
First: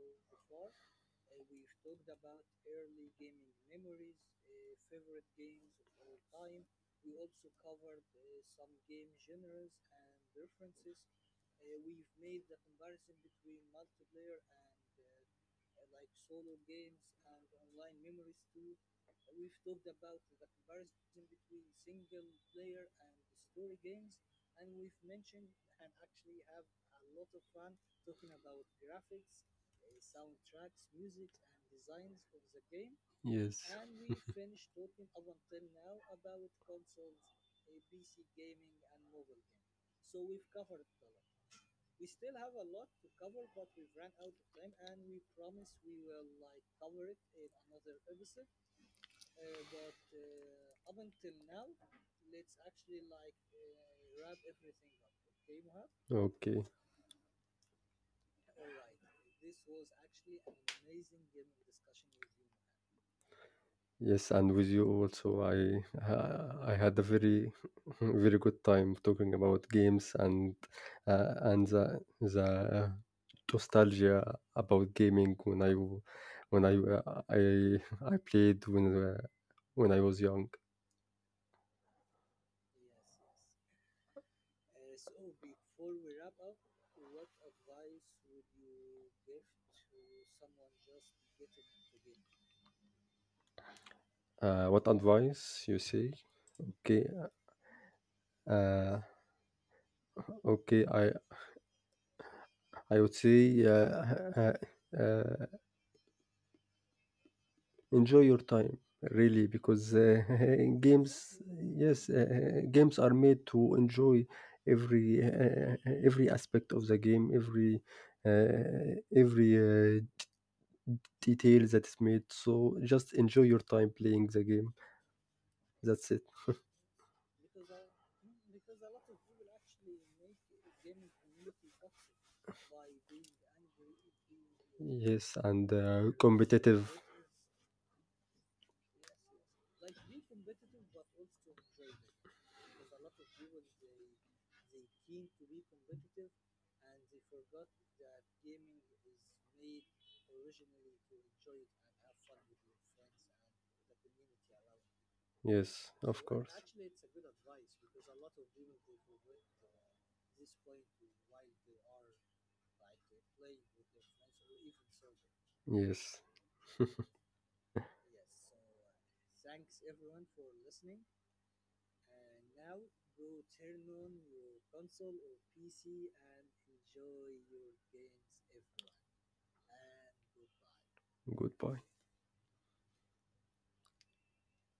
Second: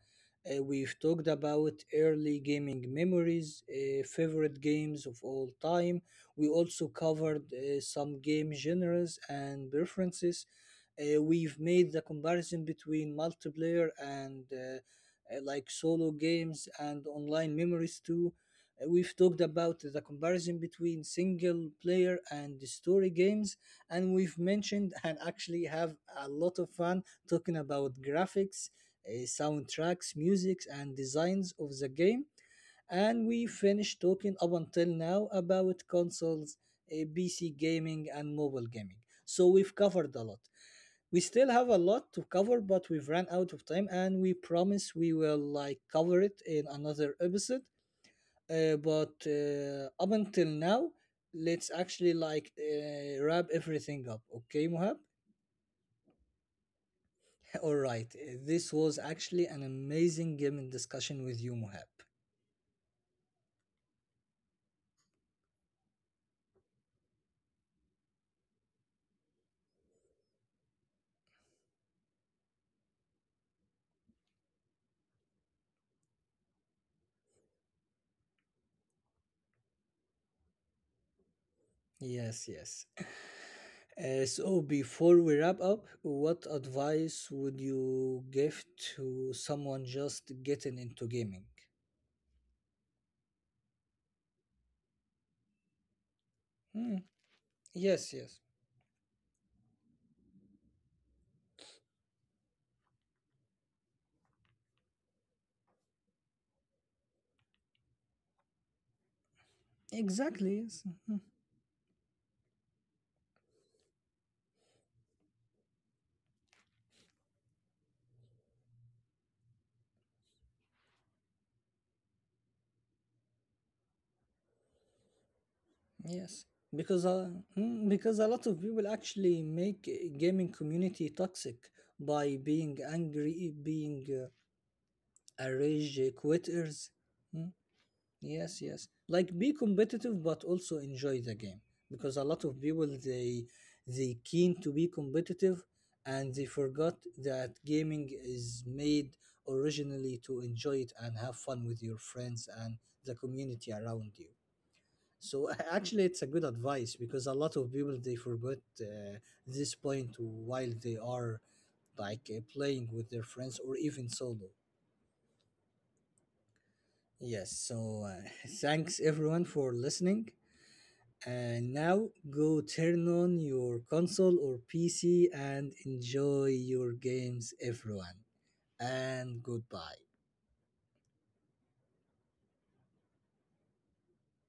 Speaker 2: Uh, we've talked about early gaming memories, uh, favorite games of all time. We also covered uh, some game genres and preferences. Uh, we've made the comparison between multiplayer and uh, uh, like solo games and online memories too. Uh, We've talked about the comparison between single player and the story games, and we've mentioned and actually have a lot of fun talking about graphics, uh, soundtracks, musics, and designs of the game. And
Speaker 1: Yes.
Speaker 2: we finished talking up until now about consoles, uh, P C gaming, and mobile gaming. So we've covered a lot. We still have a lot to cover, but we've run out of time, and we promise we will like cover it in another episode. Uh, but uh, up until now, let's actually like uh, wrap everything up, okay Mohab?
Speaker 1: Okay.
Speaker 2: All right, uh, this was actually an amazing gaming discussion with you, Mohab.
Speaker 1: Yes, and with you also, I uh, I had a very, very good time talking about games, and uh, and the the nostalgia about gaming when I w- when I uh, I I played when uh, when I was young.
Speaker 2: Yes, yes. uh, so before we wrap up, what advice would you give to someone just getting into gaming?
Speaker 1: Uh, what advice, you say? Okay,
Speaker 2: Hmm, yes, yes.
Speaker 1: uh, okay. I I would say, uh, uh, enjoy your time, really, because uh,
Speaker 2: Exactly. Yes.
Speaker 1: games,
Speaker 2: Mhm.
Speaker 1: yes, uh, games are made to enjoy every uh, every aspect of the game, every uh, every uh, detail that is made. So just enjoy your time playing the game. That's it.
Speaker 2: Yes. Because uh, mm, because a lot of people actually make gaming community toxic by being angry, being uh,
Speaker 1: Yes,
Speaker 2: a
Speaker 1: and
Speaker 2: rage
Speaker 1: uh, competitive.
Speaker 2: quitters. Mm, yes, yes. Like be competitive, but also enjoy the game. Because a lot of people, they they keen to be competitive, and they forgot that gaming is made originally to enjoy it and have fun with your friends and the community around you. So
Speaker 1: Yes,
Speaker 2: a-
Speaker 1: of
Speaker 2: actually, it's
Speaker 1: course.
Speaker 2: a good advice because a lot of people they forget uh, this point while they are like uh, playing with their friends or even solo.
Speaker 1: Yes,
Speaker 2: Yes. So uh, thanks everyone for listening. And now go turn on your console or P C and enjoy your games, everyone. And goodbye.
Speaker 1: good point.